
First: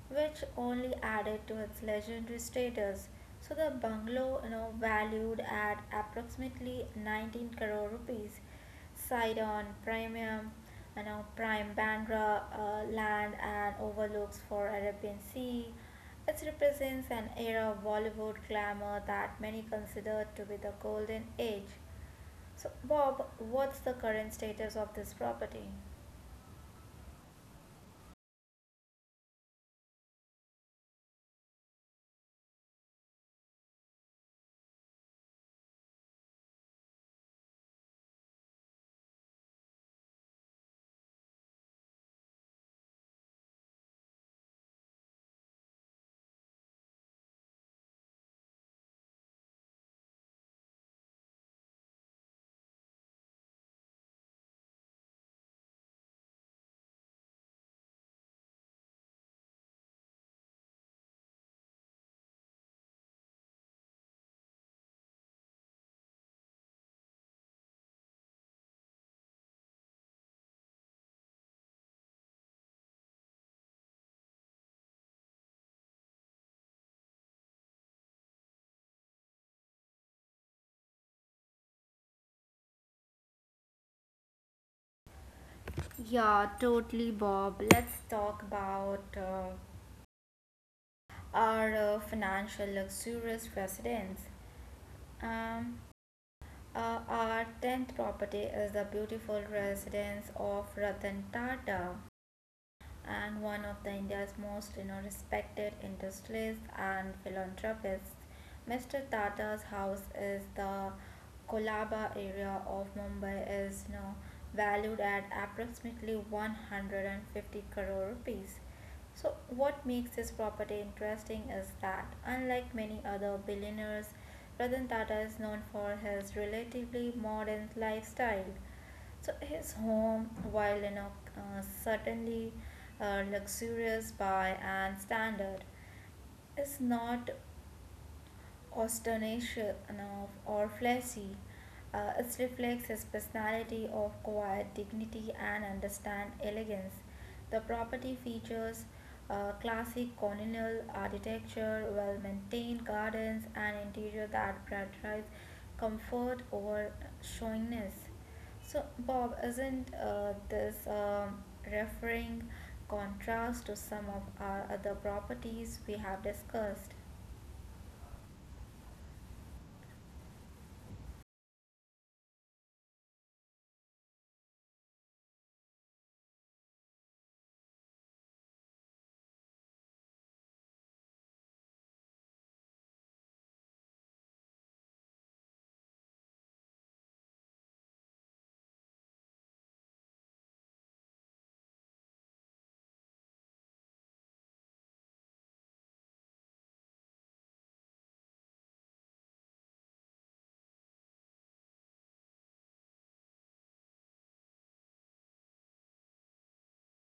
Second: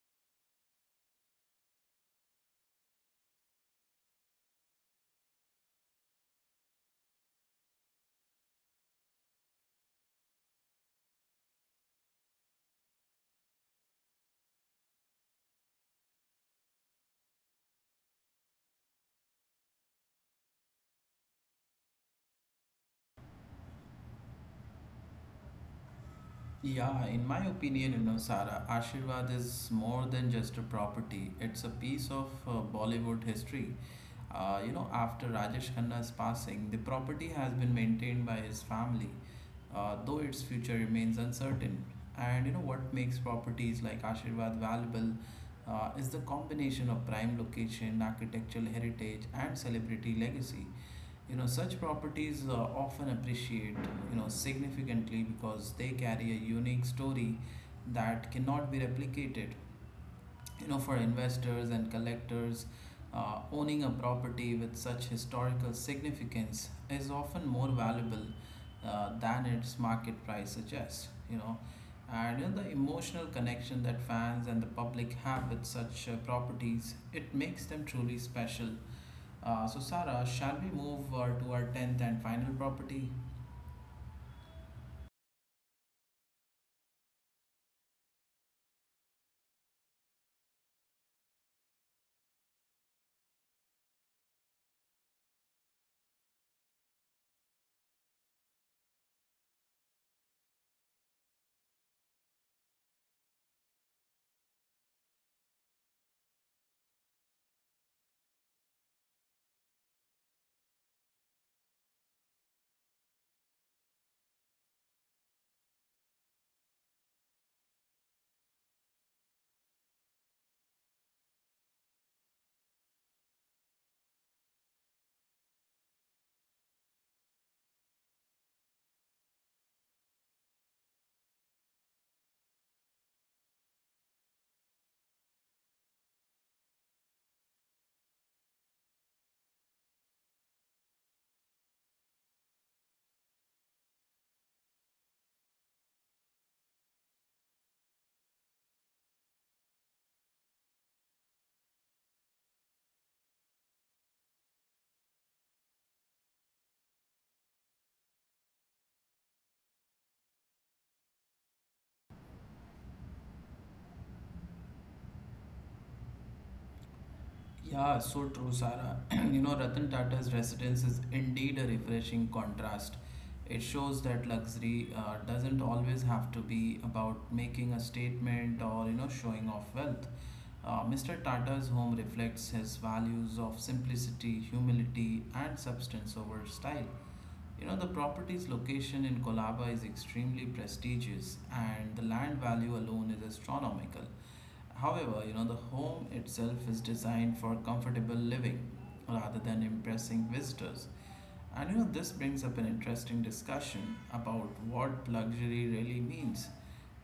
which only added to its legendary status. So the bungalow, you know, valued at approximately 19 crore rupees, site on premium, you know, prime Bandra land and overlooks for Arabian Sea. It represents an era of Bollywood glamour that many consider to be the golden age. So, Bob, what's the current status of this property?
Yeah, in my opinion, you know, Sara, Ashirvad is more than just a property. It's a piece of Bollywood history. You know, after Rajesh Khanna's passing, the property has been maintained by his family, though its future remains uncertain. And you know what makes properties like Ashirvad valuable is the combination of prime location, architectural heritage, and celebrity legacy. You know, such properties often appreciate, you know, significantly because they carry a unique story that cannot be replicated. You know, for investors and collectors, owning a property with such historical significance is often more valuable than its market price suggests. You know, and in the emotional connection that fans and the public have with such properties, it makes them truly special. So, Sarah, shall we move to our 10th and final property?
Yeah, totally, Bob. Let's talk about our financial luxurious residence. Um, our tenth property is the beautiful residence of Ratan Tata and one of the India's most, you know, respected industrialists and philanthropists. Mr. Tata's house is the Kolaba area of Mumbai is, you know, valued at approximately 150 crore rupees. So, what makes this property interesting is that, unlike many other billionaires, Ratan Tata is known for his relatively modern lifestyle. So his home, while in a certainly luxurious by and standard, is not Ostanishinov or flashy. It reflects his personality of quiet dignity and understand elegance. The property features classic colonial architecture, well maintained gardens, and interior that prioritize comfort over showiness. So, Bob, isn't this referring contrast to some of our other properties we have discussed?
Yeah, so true, Sarah. You know, Ratan Tata's residence is indeed a refreshing contrast. It shows that luxury doesn't always have to be about making a statement or, you know, showing off wealth. Mr. Tata's home reflects his values of simplicity, humility, and substance over style. You know, the property's location in Kolaba is extremely prestigious, and the land value alone is astronomical. However, you know, the home itself is designed for comfortable living rather than impressing visitors. And you know, this brings up an interesting discussion about what luxury really means.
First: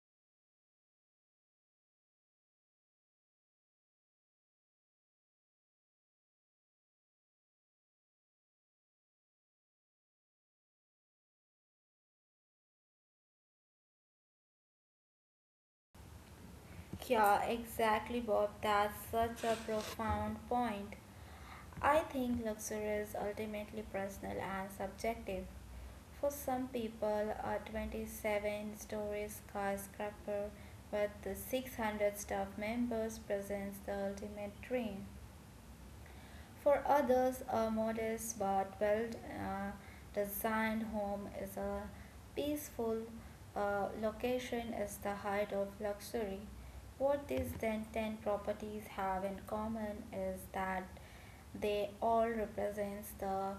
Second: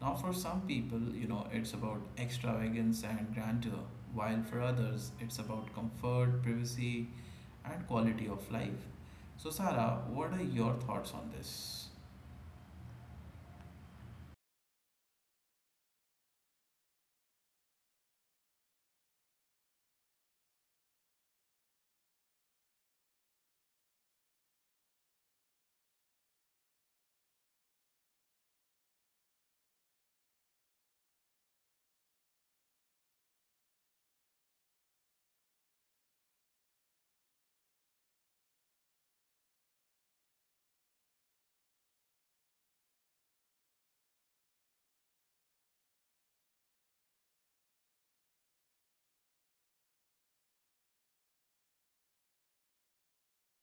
Now, for some people, you know, it's about extravagance and grandeur, while for others, it's about comfort, privacy, and quality of life. So, Sarah, what are your thoughts on this?
Yeah, exactly, Bob. That's such a profound point. I think luxury is ultimately personal and subjective. For some people, a 27-story skyscraper with 600 staff members presents the ultimate dream. For others, a modest but well uh, designed home is a peaceful location is the height of luxury. What these Zen 10 properties have in common is that they all represent the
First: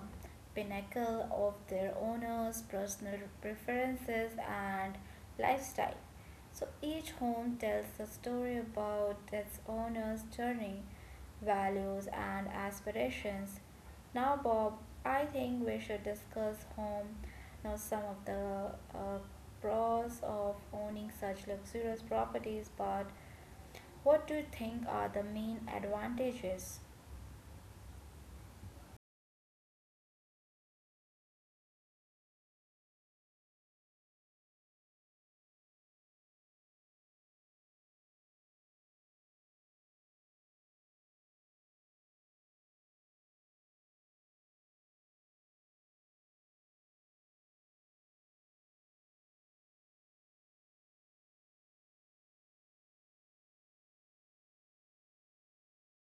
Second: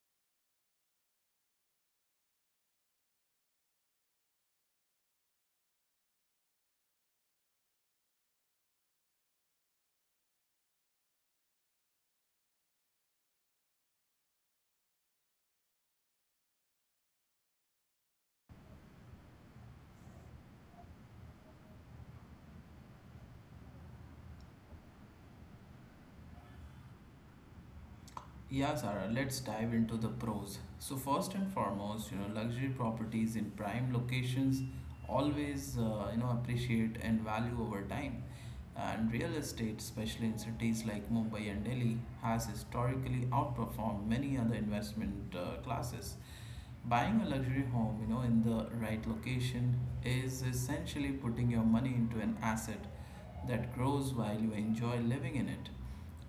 pinnacle of their owner's personal preferences and lifestyle. So each home tells a story about its owner's journey, values, and aspirations. Now, Bob, I think we should discuss home. Now, some of the uh, pros of owning such luxurious properties, but what do you think are the main advantages?
Yeah, Sarah, let's dive into the pros. So, first and foremost, you know, luxury properties in prime locations always, you know, appreciate and value over time. And real estate, especially in cities like Mumbai and Delhi, has historically outperformed many other investment classes. Buying a luxury home, you know, in the right location is essentially putting your money into an asset that grows while you enjoy living in it.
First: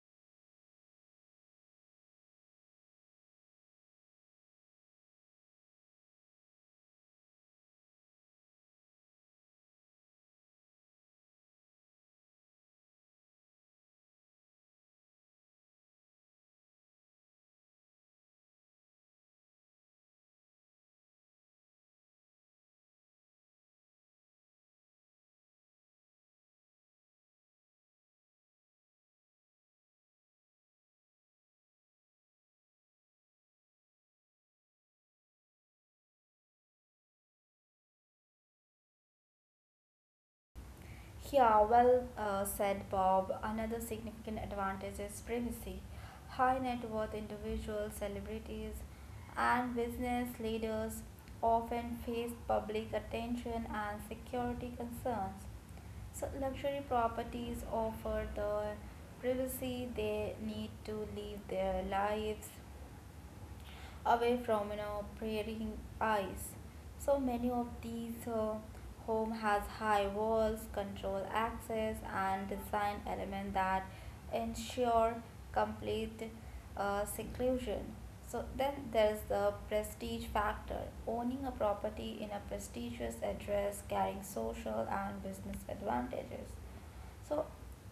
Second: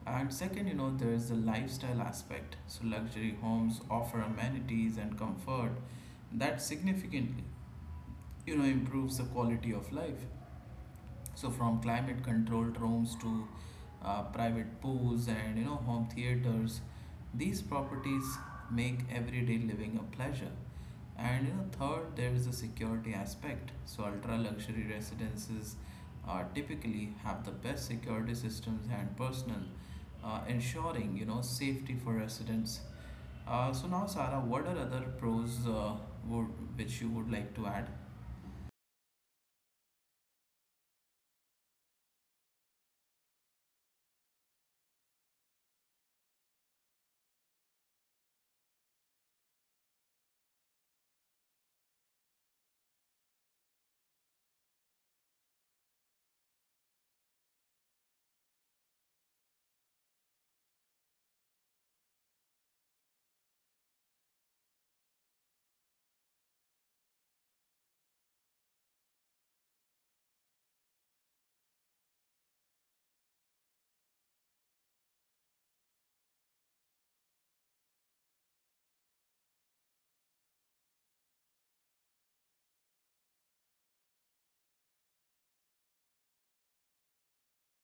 And second, you know, there is the lifestyle aspect. So luxury homes offer amenities and comfort that significantly, you know, improves the quality of life. So from climate controlled rooms to private pools and you know home theaters, these properties make everyday living a pleasure. And you know, third, there is the security aspect. So ultra luxury residences typically have the best security systems and personnel, ensuring you know safety for residents. So now, Sarah, what are other pros would, which you would like to add?
Yeah, well said, Bob. Another significant advantage is privacy. High net worth individuals, celebrities, and business leaders often face public attention and security concerns. So, luxury properties offer the privacy they need to live their lives away from, you know, prairie eyes. So many of these home has high walls, control access, and design element that ensure complete seclusion. So then there's the prestige factor. Owning a property in a prestigious address carrying social and business advantages. So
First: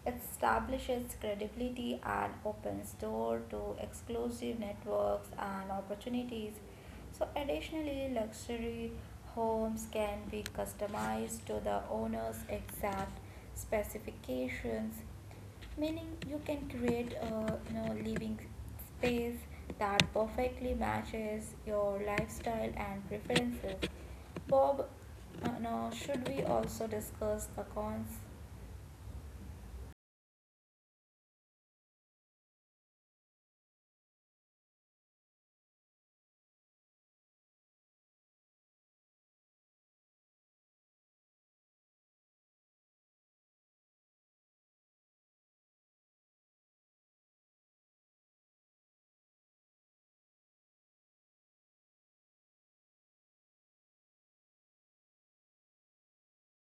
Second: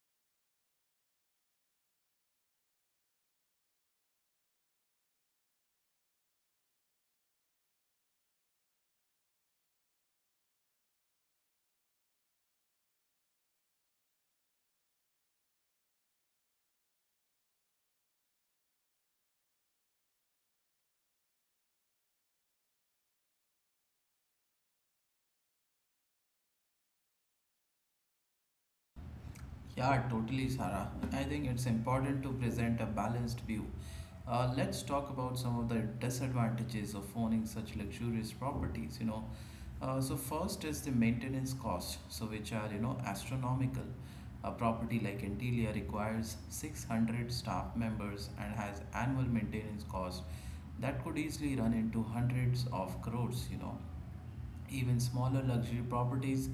it establishes credibility and opens door to exclusive networks and opportunities. So additionally, luxury homes can be customized to the owner's exact specifications, meaning you can create a, you know, living space that perfectly matches your lifestyle and preferences. Bob, now should we also discuss the cons?
Yeah, totally, Sarah. I think it's important to present a balanced view. Let's talk about some of the disadvantages of owning such luxurious properties. You know, so first is the maintenance cost, so which are you know astronomical. A property like Antilia requires 600 staff members and has annual maintenance cost that could easily run into hundreds of crores. You know, even smaller luxury properties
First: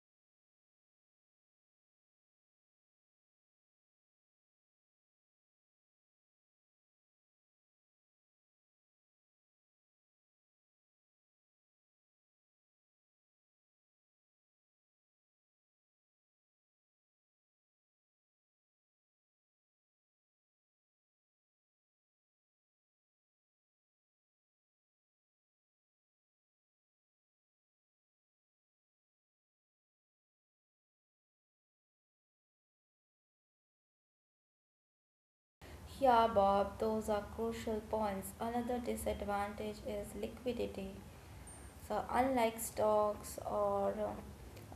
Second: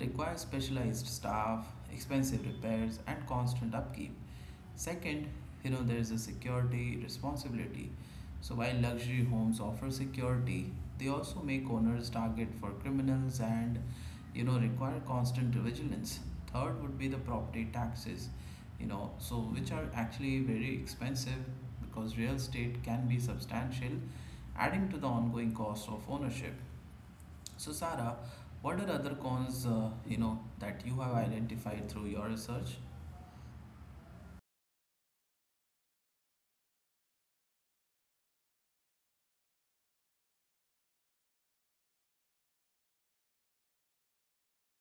require specialized staff, expensive repairs, and constant upkeep. Second, you know, there is a security responsibility. So, while luxury homes offer security, they also make owners target for criminals and, you know, require constant vigilance. Third would be the property taxes, you know, so which are actually very expensive because real estate can be substantial, adding to the ongoing cost of ownership. So, Sarah, what are other cons you know that you have identified through your research?
Yeah, Bob, those are crucial points. Another disadvantage is liquidity. So, unlike stocks or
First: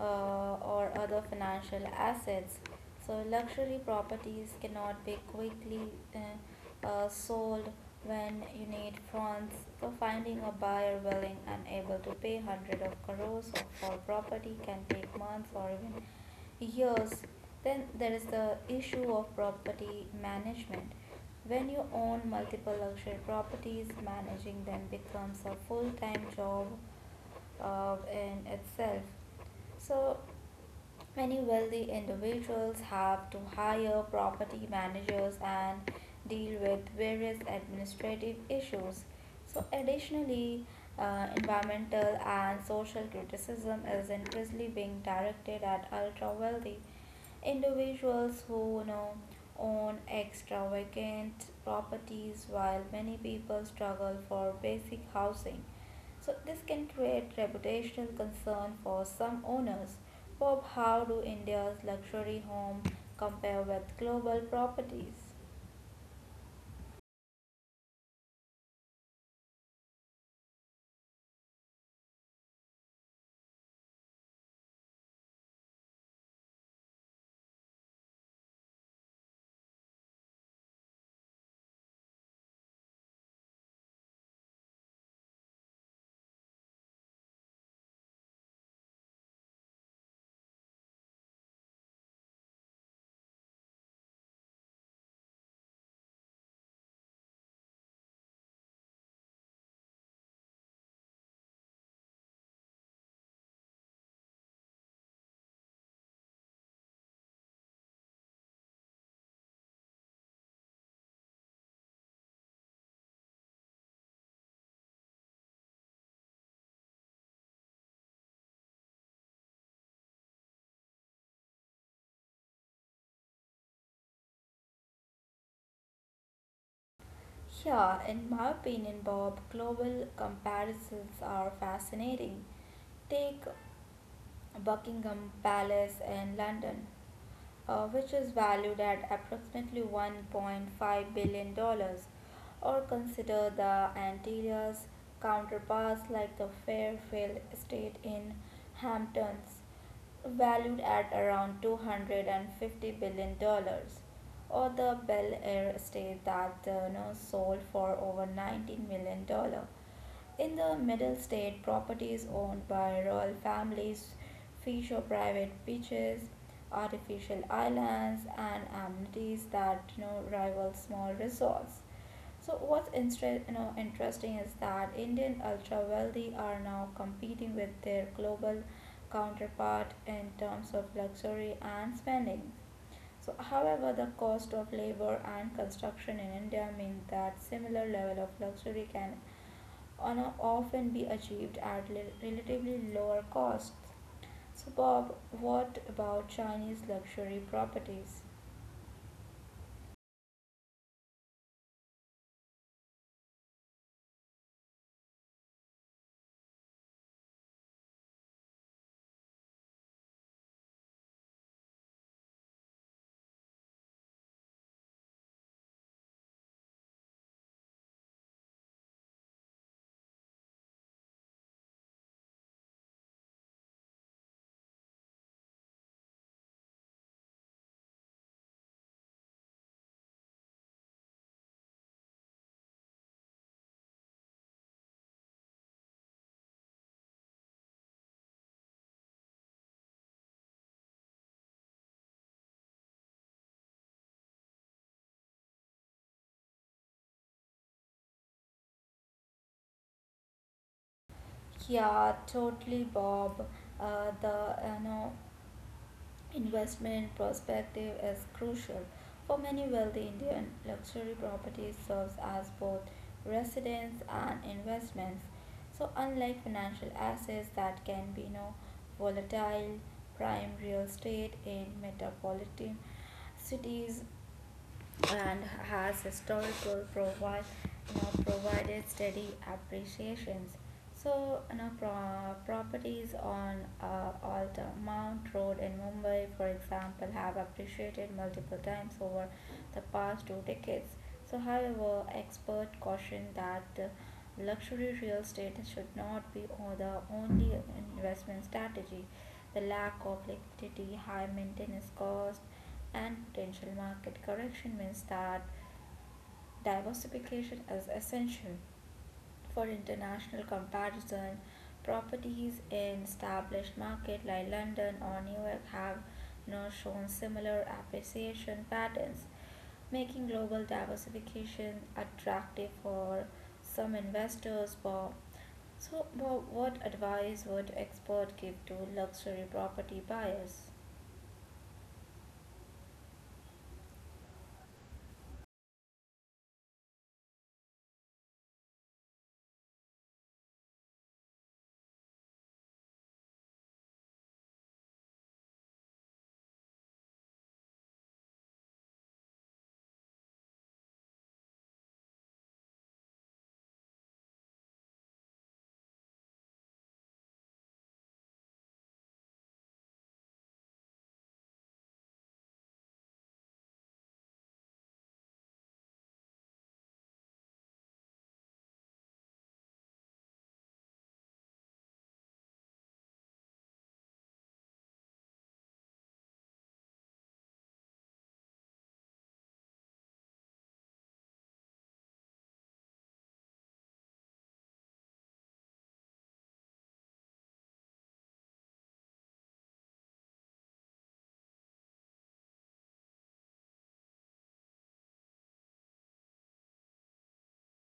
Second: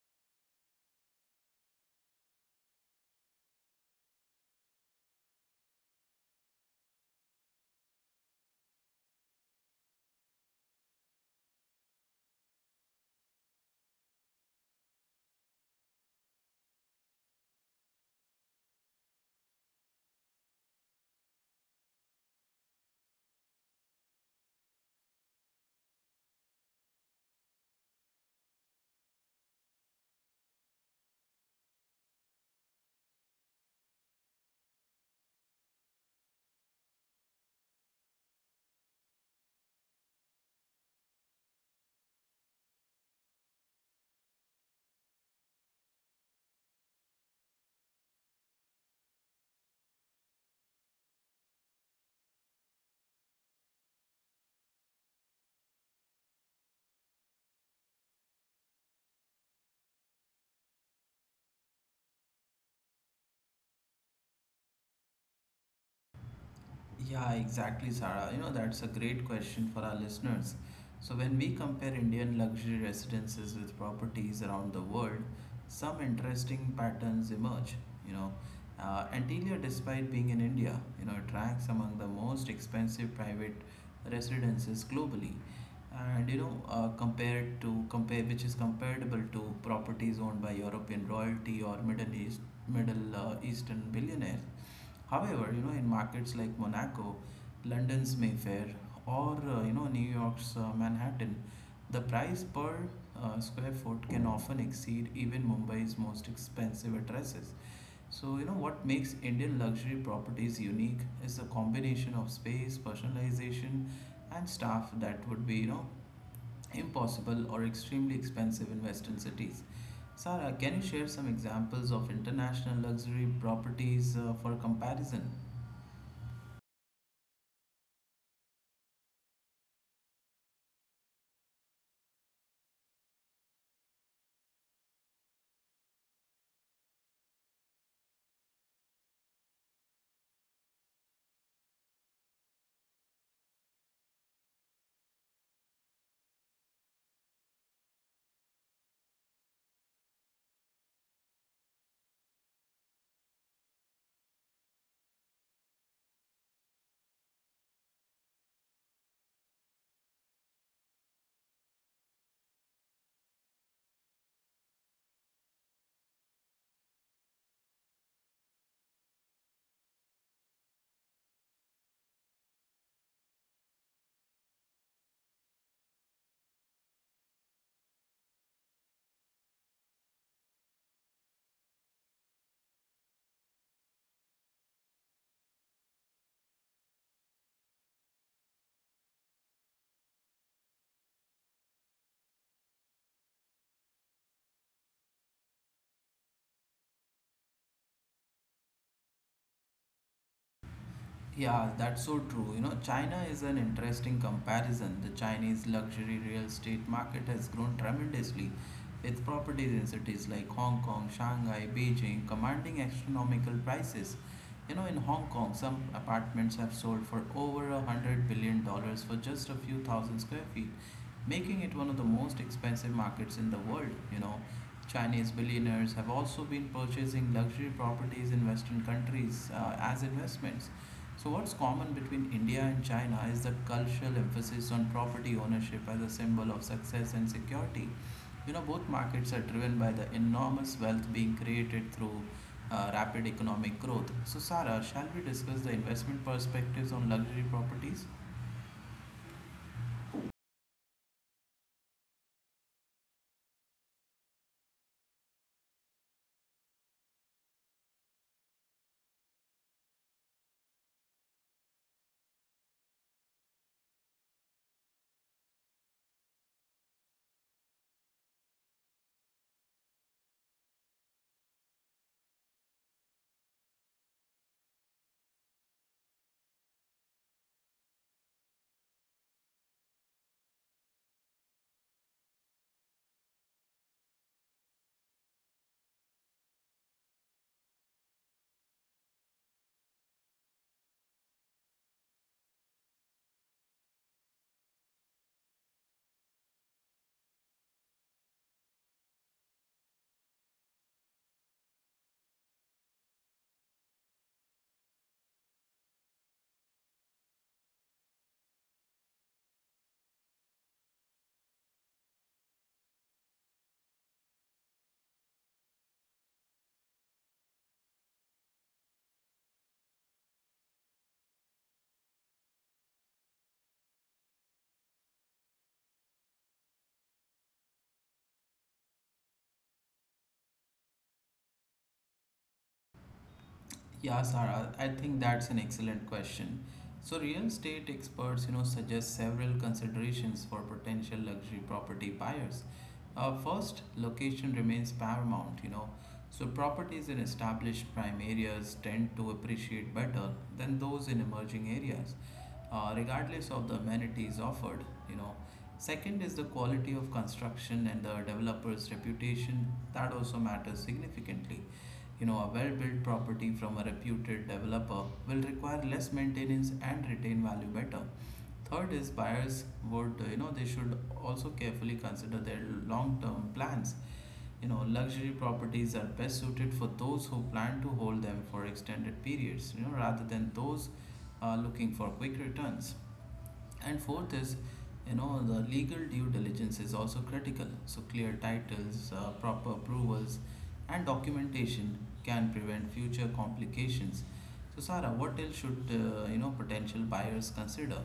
uh, or other financial assets, so luxury properties cannot be quickly sold when you need funds. So, finding a buyer willing and able to pay hundred of crores for property can take months or even years. Then there is the issue of property management. When you own multiple luxury properties, managing them becomes a full time job in itself. So, many wealthy individuals have to hire property managers and deal with various administrative issues. So, additionally, environmental and social criticism is increasingly being directed at ultra wealthy individuals who, you know, own extravagant properties while many people struggle for basic housing, so this can create reputational concern for some owners. Bob, how do India's luxury home compare with global properties?
Yeah, exactly, Sarah. You know, that's a great question for our listeners. So, when we compare Indian luxury residences with properties around the world, some interesting patterns emerge. You know, Antilia, despite being in India, you know, it ranks among the most expensive private residences globally. And you know, compare, which is comparable to properties owned by European royalty or Middle Eastern billionaires. However, you know, in markets like Monaco, London's Mayfair, or you know, New York's Manhattan, the price per square foot can often exceed even Mumbai's most expensive addresses. So, you know, what makes Indian luxury properties unique is the combination of space, personalization, and staff that would be, you know, impossible or extremely expensive in Western cities. Sarah, can you share some examples of international luxury properties for comparison?
Yeah, in my opinion, Bob, global comparisons are fascinating. Take Buckingham Palace in London, which is valued at approximately $1.5 billion, dollars, or consider the Antilles counterparts like the Fairfield Estate in Hamptons, valued at around $250 billion, dollars, or the Bel Air Estate that, you know, sold for over $19 million. Dollars. In the middle state, properties owned by royal families feature private beaches, artificial islands, and amenities that, you know, rival small resorts. So what's interesting is that Indian ultra wealthy are now competing with their global counterpart in terms of luxury and spending. So, however, the cost of labor and construction in India mean that similar level of luxury can on often be achieved at relatively lower costs. So, Bob, what about Chinese luxury properties?
Yeah, that's so true. You know, China is an interesting comparison. The Chinese luxury real estate market has grown tremendously, with properties in cities like Hong Kong, Shanghai, Beijing commanding astronomical prices. You know, in Hong Kong, some apartments have sold for over $100 billion for just a few thousand square feet, making it one of the most expensive markets in the world. You know, Chinese billionaires have also been purchasing luxury properties in Western countries as investments. So, what's common between India and China is the cultural emphasis on property ownership as a symbol of success and security. You know, both markets are driven by the enormous wealth being created through rapid economic growth. So, Sarah, shall we discuss the investment perspectives on luxury properties?
Yeah, totally, Bob. The investment perspective is crucial. For many wealthy Indian, luxury property serves as both residence and investments. So, unlike financial assets that can be, you know, volatile, prime real estate in metropolitan cities and has historical provided steady appreciations. So, you know, properties on Alta Mount Road in Mumbai, for example, have appreciated multiple times over the past two decades. So, however, experts caution that luxury real estate should not be the only investment strategy. The lack of liquidity, high maintenance cost, and potential market correction means that diversification is essential for international comparison. Properties in established markets like London or New York have not shown similar appreciation patterns, making global diversification attractive for some investors. Bob. So, Bob, what advice would expert give to luxury property buyers?
Yeah, Sarah, I think that's an excellent question. So, real estate experts, you know, suggest several considerations for potential luxury property buyers. First, location remains paramount, you know. So, properties in established prime areas tend to appreciate better than those in emerging areas regardless of the amenities offered. You know, second is the quality of construction and the developer's reputation that also matters significantly. You know, a well built property from a reputed developer will require less maintenance and retain value better. Third is buyers would, you know, they should also carefully consider their long term plans. You know, luxury properties are best suited for those who plan to hold them for extended periods, you know, rather than those looking for quick returns. And fourth is, you know, the legal due diligence is also critical. So clear titles, proper approvals, and documentation can prevent future complications. So Sarah, what else should you know potential buyers consider?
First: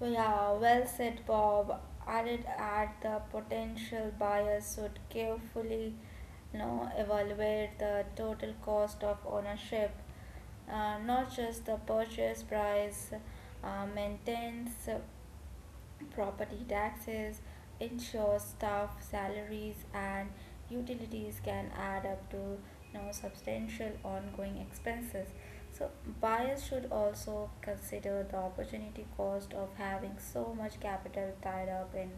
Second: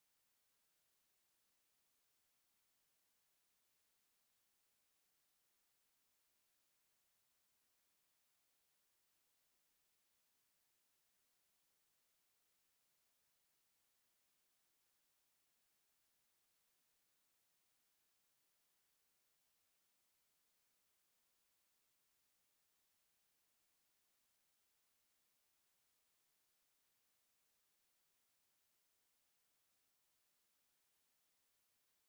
Yeah, well said, Bob. I'd add the potential buyers should carefully, you know, evaluate the total cost of ownership, not just the purchase price, maintenance, property taxes, insurance, staff salaries, and utilities can add up to, you know, substantial ongoing expenses. So, buyers should also consider the opportunity cost of having so much capital tied up in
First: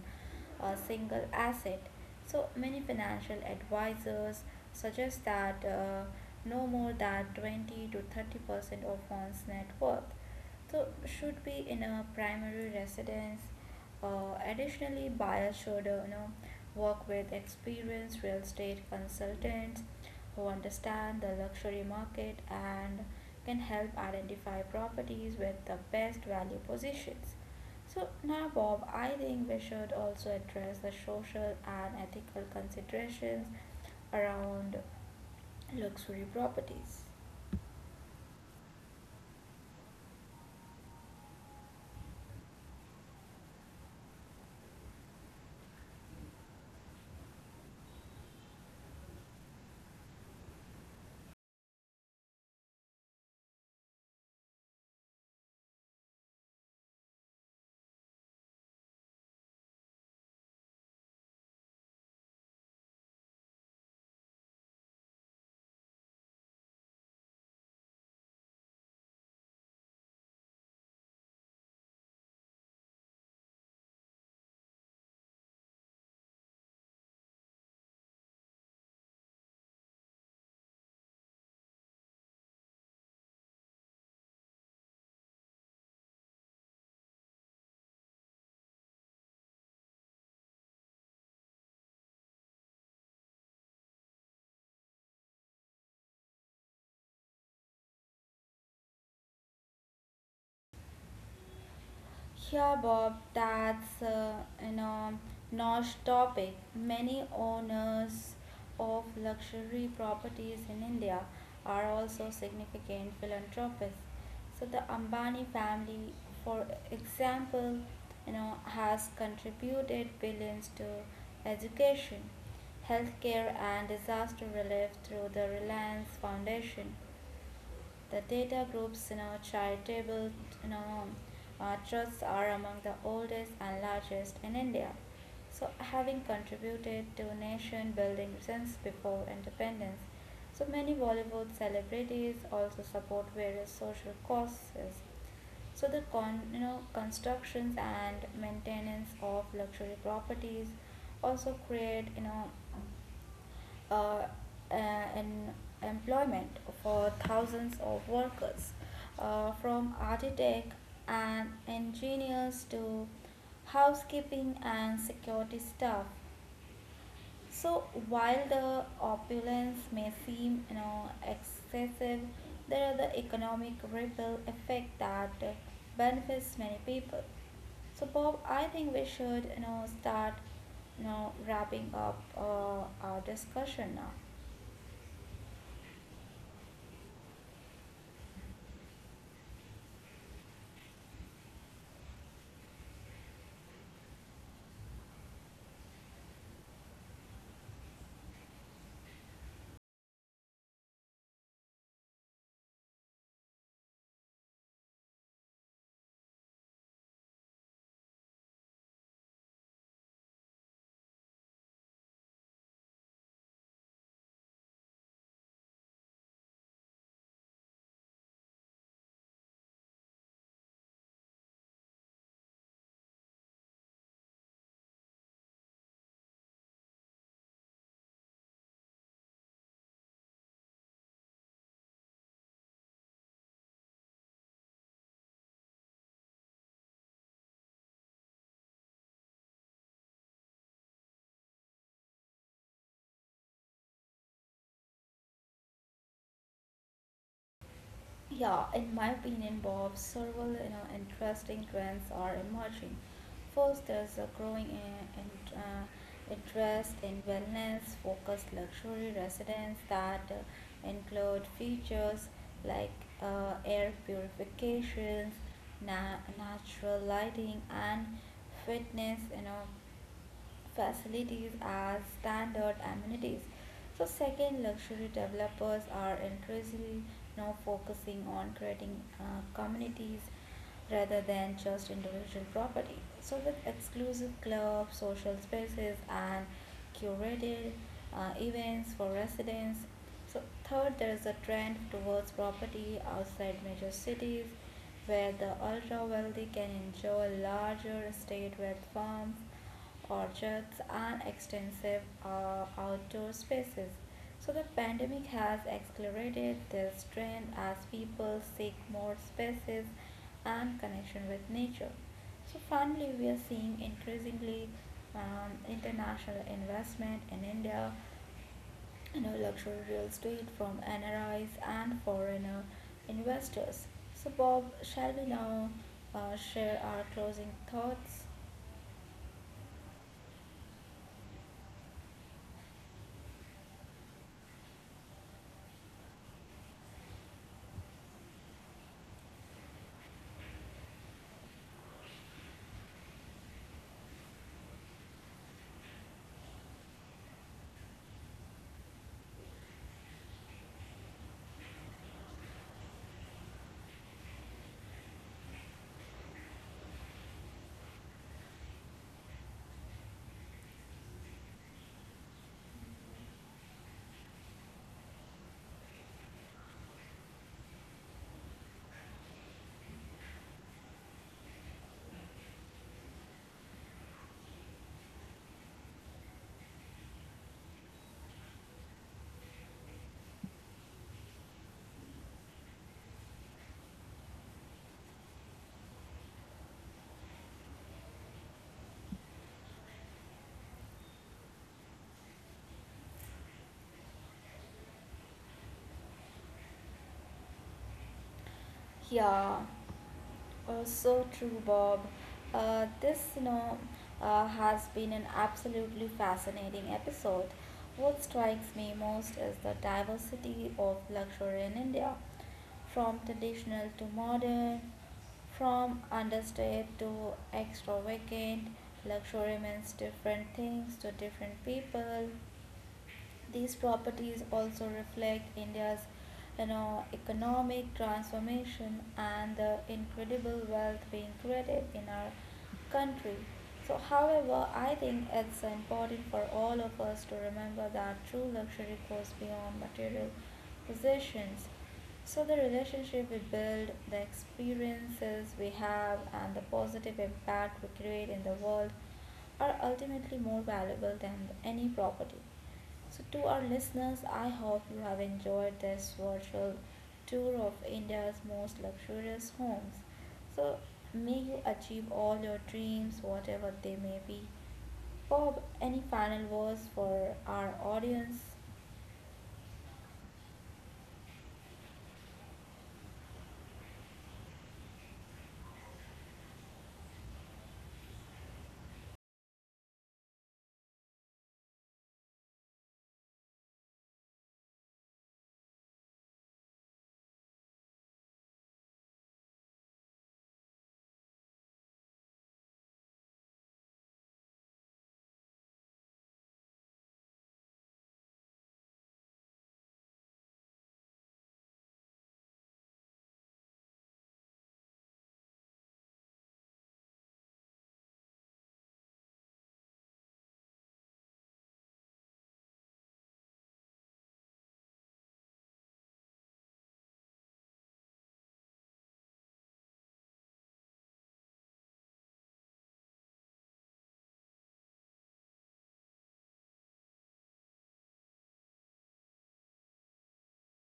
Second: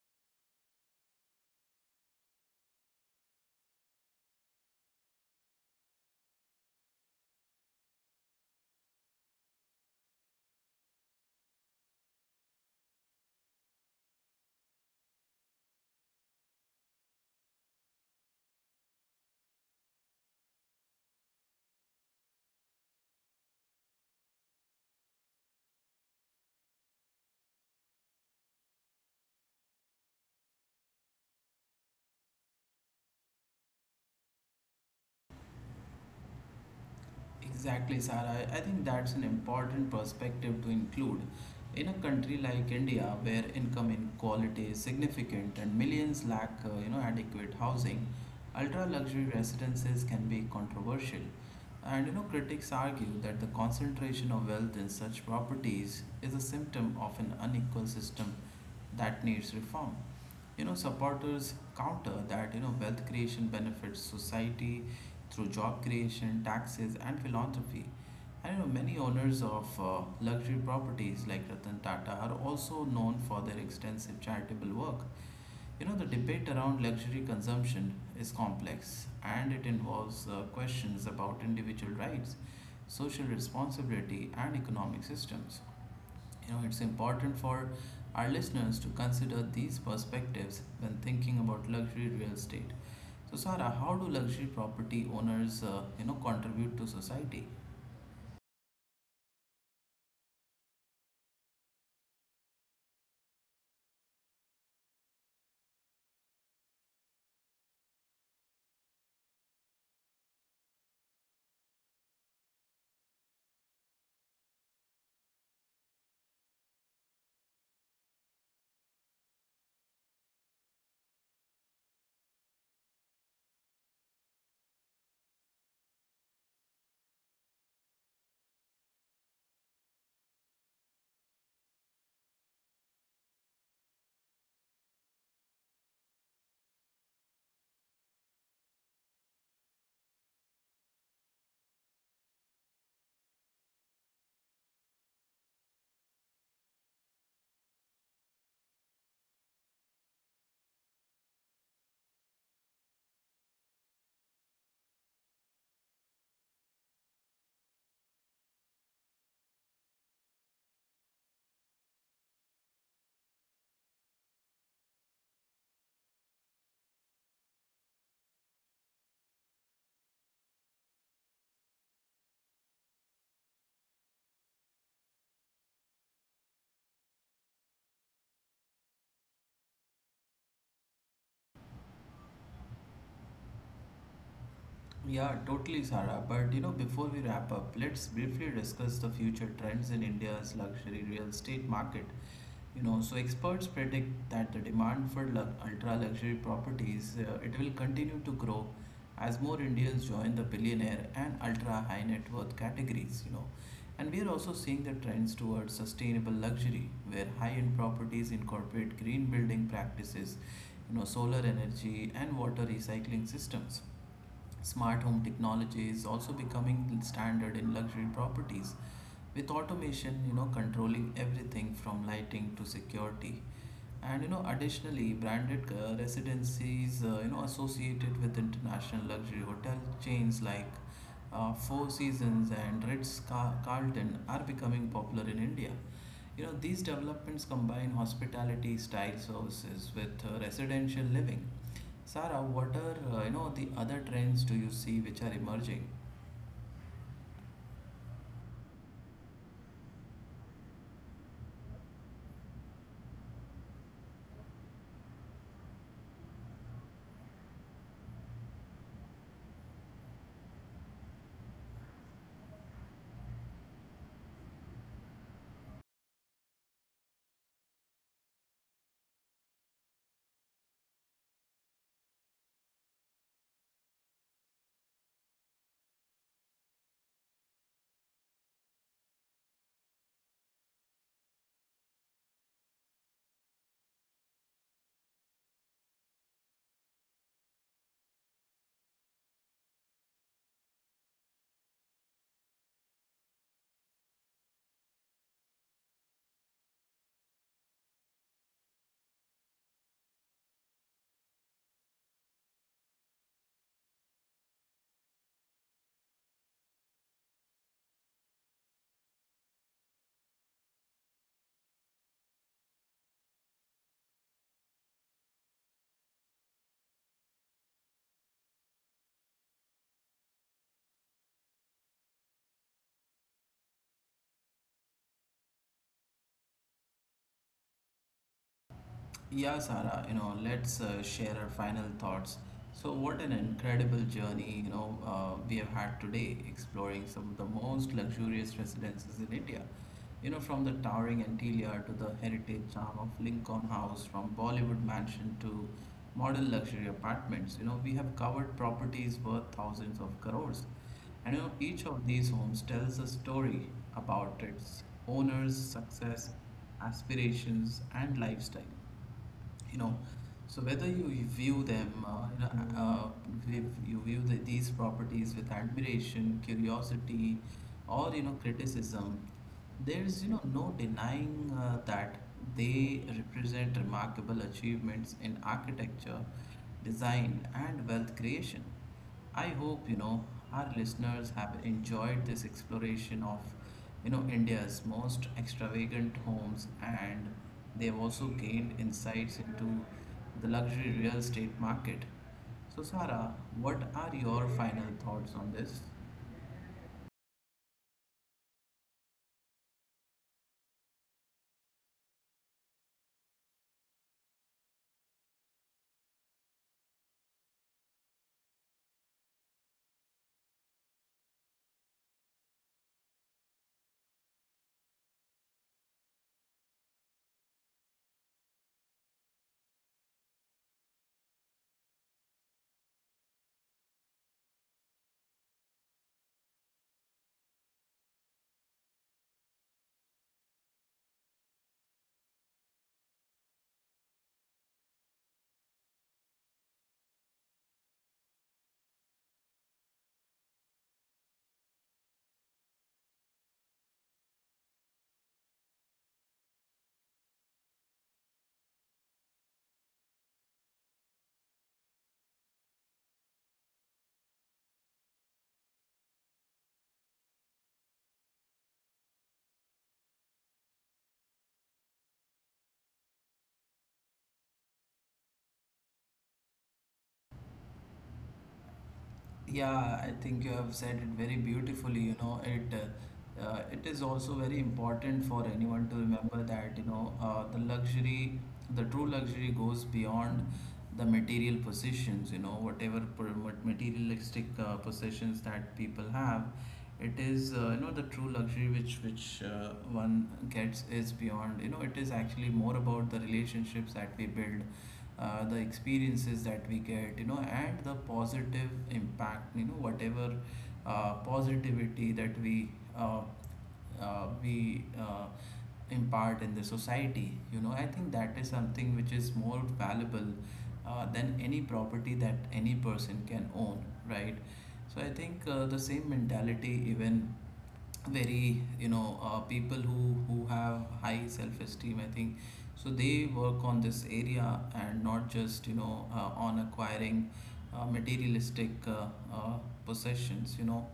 a single asset. So, many financial advisors suggest that no more than 20 to 30% of one's net worth so should be in a primary residence. Additionally, buyers should, you know, work with experienced real estate consultants who understand the luxury market and can help identify properties with the best value positions. So now, Bob, I think we should also address the social and ethical considerations around luxury properties.
Exactly, Sarah. I think that's an important perspective to include. In a country like India, where income inequality is significant and millions lack, you know, adequate housing, ultra-luxury residences can be controversial. And critics argue that the concentration of wealth in such properties is a symptom of an unequal system that needs reform. Supporters counter that, wealth creation benefits society through job creation, taxes, and philanthropy. And, many owners of luxury properties like Ratan Tata are also known for their extensive charitable work. The debate around luxury consumption is complex, and it involves questions about individual rights, social responsibility, and economic systems. It's important for our listeners to consider these perspectives when thinking about luxury real estate. So, Sara, how do luxury property owners, contribute to society?
Yeah, Bob, that's an niche topic. Many owners of luxury properties in India are also significant philanthropists. So the Ambani family, for example, you know, has contributed billions to education, healthcare, and disaster relief through the Reliance Foundation. The data groups in our charitable, you know, trusts are among the oldest and largest in India. So, having contributed to nation building since before independence, so many Bollywood celebrities also support various social causes. So the constructions and maintenance of luxury properties also create, you know, uh, uh, employment for thousands of workers, from architects and engineers to housekeeping and security staff. So while the opulence may seem, you know, excessive, there are the economic ripple effect that benefits many people. So Bob, I think we should, you know, start, you know, wrapping up our discussion now.
Yeah, totally, Sara. But you know, before we wrap up, let's briefly discuss the future trends in India's luxury real estate market. So experts predict that the demand for ultra luxury properties it will continue to grow as more indians join the billionaire and ultra high net worth categories. And we are also seeing the trends towards sustainable luxury, where high end properties incorporate green building practices, solar energy, and water recycling systems. Smart home technology is also becoming standard in luxury properties, with automation, controlling everything from lighting to security. And additionally, branded residencies, associated with international luxury hotel chains like Four Seasons and Carlton are becoming popular in India. These developments combine hospitality style services with residential living. Sara, what are the other trends do you see which are emerging?
Yeah, in my opinion, Bob, several, you know, interesting trends are emerging. First, there's a growing interest in wellness-focused luxury residents that include features like air purification, natural lighting, and fitness, you know, facilities as standard amenities. So second, luxury developers are increasingly now focusing on creating communities rather than just individual property. So with exclusive clubs, social spaces, and curated events for residents, so third, there is a trend towards property outside major cities where the ultra wealthy can enjoy larger estate with farms, orchards and extensive outdoor spaces. So the pandemic has accelerated this trend as people seek more spaces and connection with nature. So finally, we are seeing increasingly international investment in India, you know, luxury real estate from NRIs and foreigner investors. So, Bob, shall we now share our closing thoughts?
Yeah, Sara, let's share our final thoughts. So, what an incredible journey we have had today, exploring some of the most luxurious residences in India. From the towering Antelia to the heritage charm of Lincoln House, from Bollywood mansion to modern luxury apartments, we have covered properties worth thousands of crores. And each of these homes tells a story about its owner's success, aspirations, and lifestyle. you know so whether you view them if you view these properties with admiration, curiosity, or criticism, there's no denying that they represent remarkable achievements in architecture, design, and wealth creation. I hope our listeners have enjoyed this exploration of India's most extravagant homes, and they have also gained insights into the luxury real estate market. So, Sarah, what are your final thoughts on this?
Yeah. Oh, so true, Bob. This has been an absolutely fascinating episode. What strikes me most is the diversity of luxury in India, from traditional to modern, from understated to extravagant. Luxury means different things to different people. These properties also reflect India's, you know, economic transformation and the incredible wealth being created in our country. So, however, I think it's important for all of us to remember that true luxury goes beyond material possessions. So, the relationship we build, the experiences we have, and the positive impact we create in the world are ultimately more valuable than any property. So, to our listeners, I hope you have enjoyed this virtual tour of India's most luxurious homes. So, may you achieve all your dreams, whatever they may be. Bob, any final words for our audience?
Yeah, I think you have said it very beautifully. You know, it is also very important for anyone to remember that the true luxury goes beyond the material possessions. You know, what materialistic possessions that people have, it is, the true luxury which one gets, is beyond. You know, it is actually more about the relationships that we build, the experiences that we get, and the positive impact, whatever positivity that uh, we impart in the society. I think that is something which is more valuable than any property that any person can own, right? So I think the same mentality, even very people who have high self-esteem, I think, so they work on this area and not just, on acquiring materialistic uh, possessions, you know.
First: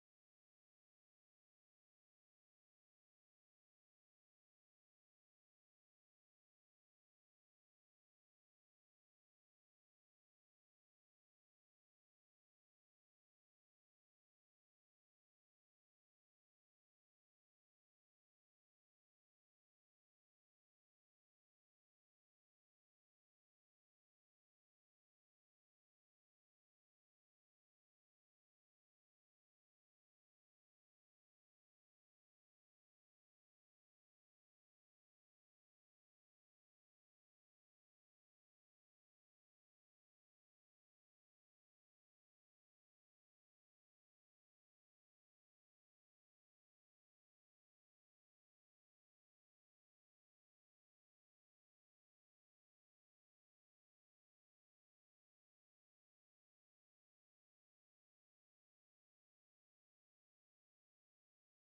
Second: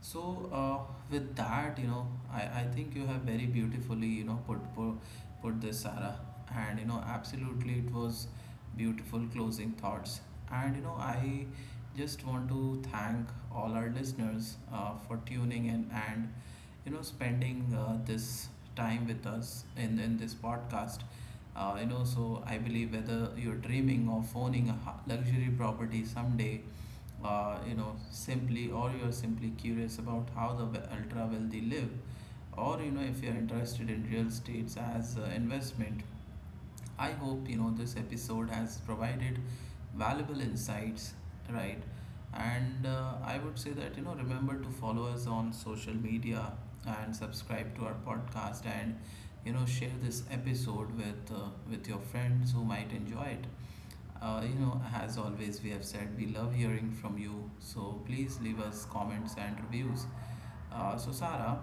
So with that, you know, I think you have very beautifully, you know, put this, Sarah. And you know, absolutely, it was beautiful closing thoughts. And you know, I just want to thank all our listeners for tuning in and spending this time with us in this podcast. So I believe whether you're dreaming of owning a luxury property someday, you know simply or you're simply curious about how the ultra wealthy live, or if you're interested in real estates as investment, I hope this episode has provided valuable insights, right? And I would say that, remember to follow us on social media and subscribe to our podcast, and share this episode with your friends who might enjoy it. As always, we have said we love hearing from you. So please leave us comments and reviews. So, Sarah,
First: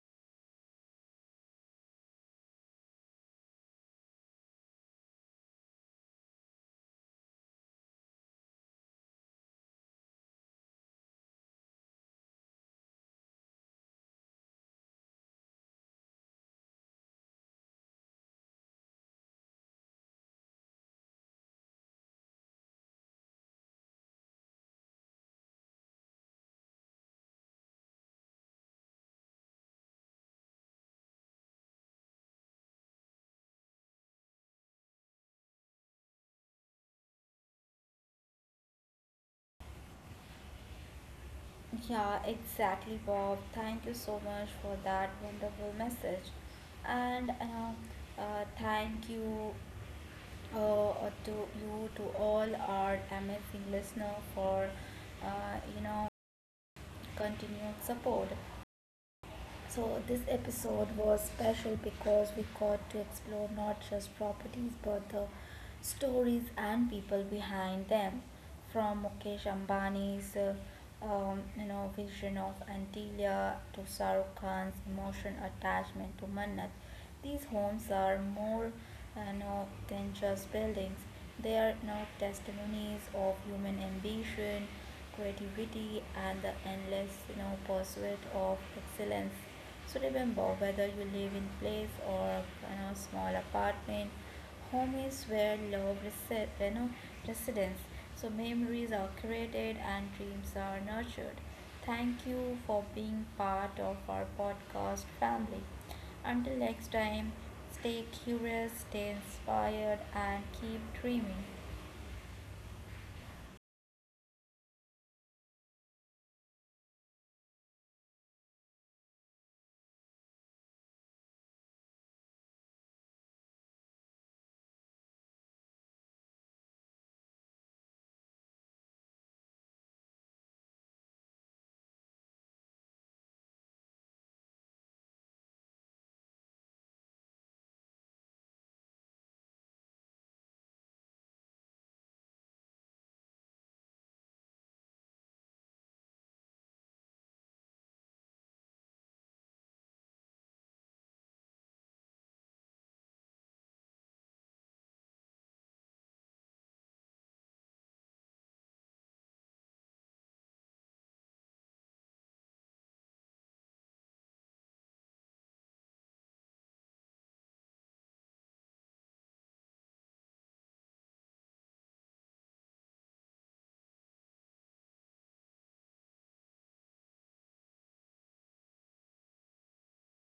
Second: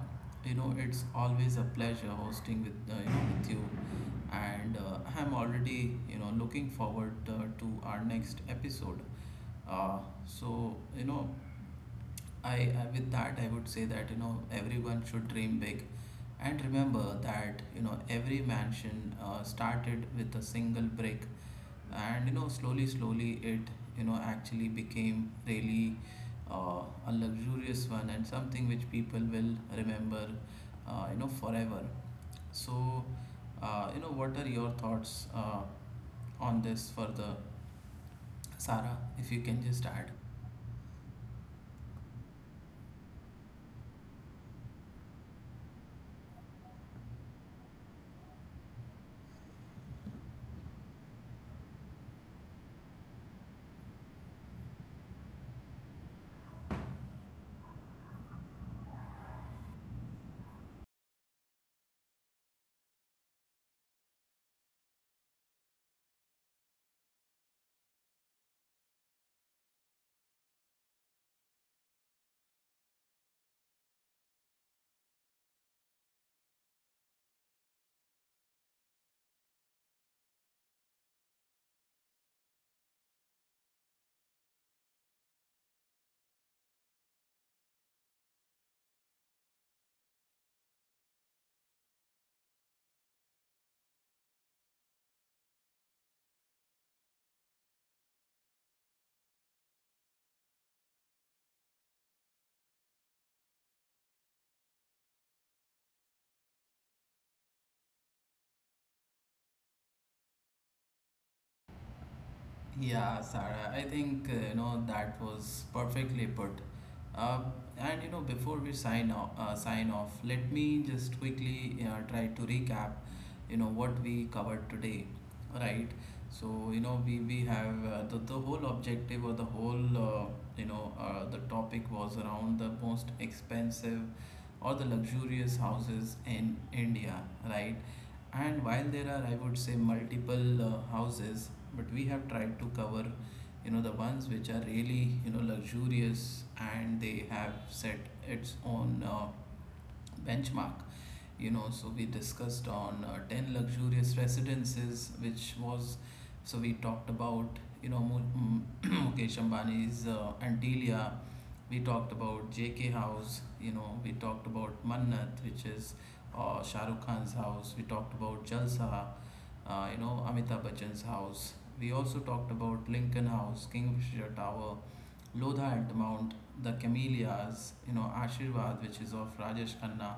it's always a pleasure hosting with you, and I'm already looking forward to our next episode. Uh, so you know, I with that, I would say that, everyone should dream big, and remember that, every mansion started with a single brick, and slowly, it, actually became really uh, a luxurious one, and something which people will remember forever. So what are your thoughts on this further, Sarah, if you can just add?
Yeah, exactly, Bob. Thank you so much for that wonderful message. And thank you, uh, to you, to all our amazing listener for, uh, you know, continued support. So, this episode was special because we got to explore not just properties but the stories and people behind them. From Mukesh Ambani's, you know, vision of Antilia to Sarukhan's Khan's emotion attachment to Mannat, these homes are more now than just buildings. They are now testimonies of human ambition, creativity, and the endless, you know, pursuit of excellence. So remember, whether you live in place or, you know, small apartment, home is where love residence. So memories are created and dreams are nurtured. Thank you for being part of our podcast family. Until next time, stay curious, stay inspired, and keep dreaming.
Yeah, Sarah, I think that was perfectly put. Uh, and you know, before we sign off, let me just quickly try to recap, you know, what we covered today, right? So we have the whole objective, or the whole the topic was around the most expensive or the luxurious houses in India, right? And while there are, I would say, multiple houses, but we have tried to cover, you know, the ones which are really, you know, luxurious, and they have set its own benchmark. So we discussed on 10 luxurious residences, which was, so we talked about, you know, Mukesh Ambani's Antilia. We talked about JK House. You know, we talked about Mannat, which is Shah Rukh Khan's house. We talked about Jalsa, Amitabh Bachchan's house. We also talked about Lincoln House, Kingfisher Tower, Lodha Altamount, the Camellias, Ashirvad, which is of Rajesh Khanna,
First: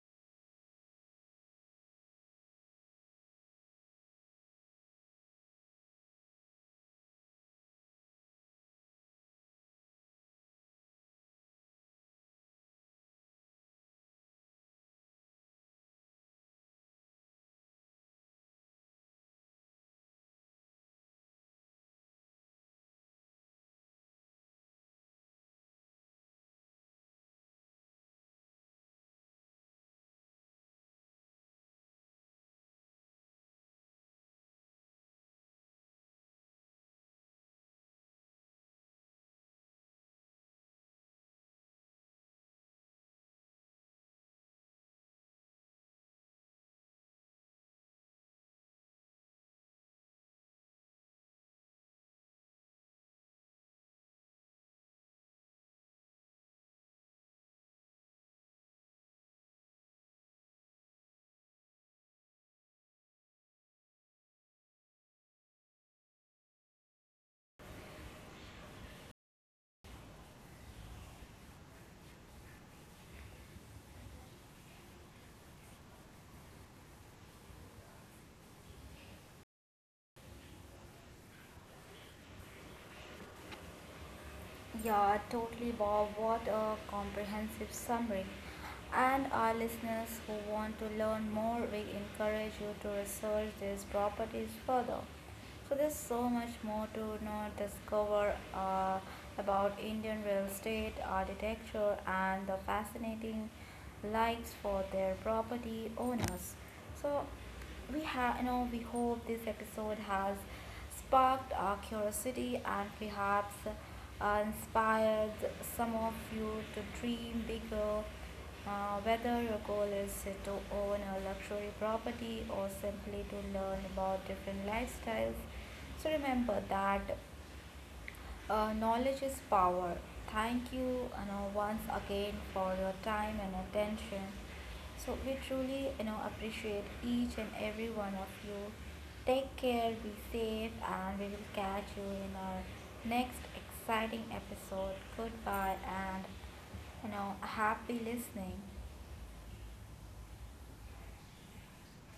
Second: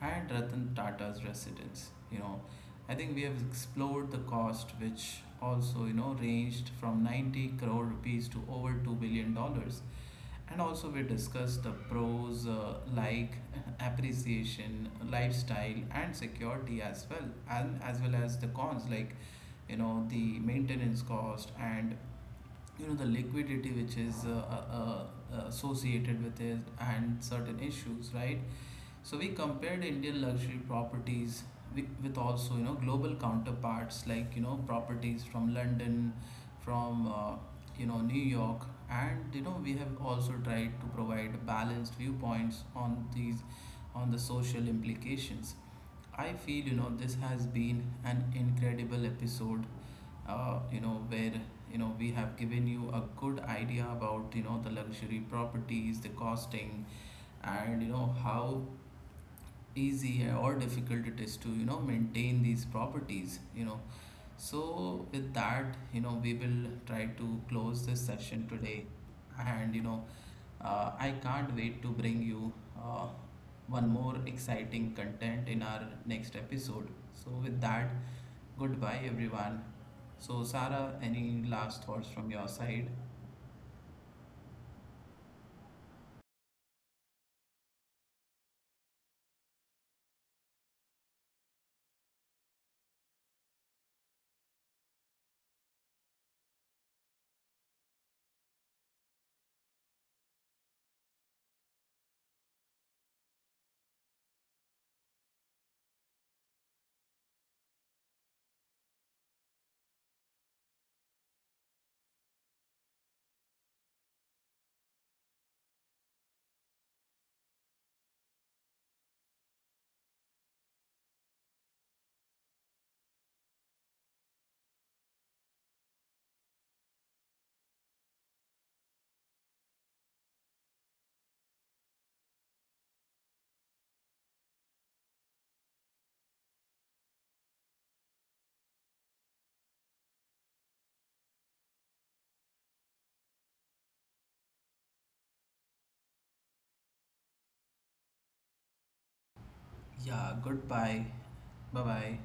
at Ratan Tata's residence. You know, I think we have explored the cost, which also ranged from 90 crore rupees to over 2 billion dollars, and also we discussed the pros, like appreciation, lifestyle, and security as well, and as well as the cons, like, the maintenance cost, and the liquidity, which is associated with it, and certain issues, right? So we compared Indian luxury properties with, also, global counterparts, like, properties from London, from New York, and we have also tried to provide balanced viewpoints on these, on the social implications. I feel this has been an incredible episode, where we have given you a good idea about the luxury properties, the costing, and how easy or difficult it is to maintain these properties, you know. So with that, we will try to close this session today, and I can't wait to bring you uh, one more exciting content in our next episode. So with that, goodbye everyone. So, Sarah, any last thoughts from your side?
Yeah, totally, Bob. What a comprehensive summary. And our listeners who want to learn more, we encourage you to research these properties further. So, there's so much more to know, discover about Indian real estate, architecture, and the fascinating likes for their property owners. So, we have, you know, we hope this episode has sparked our curiosity and perhaps inspired some of you to dream bigger. Whether your goal is to own a luxury property or simply to learn about different lifestyles, so remember that, knowledge is power. Thank you, you know, once again for your time and attention. So we truly, you know, appreciate each and every one of you. Take care, be safe, and we will catch you in our next exciting episode. Goodbye and, you know, happy listening.
Yeah, goodbye. Bye bye.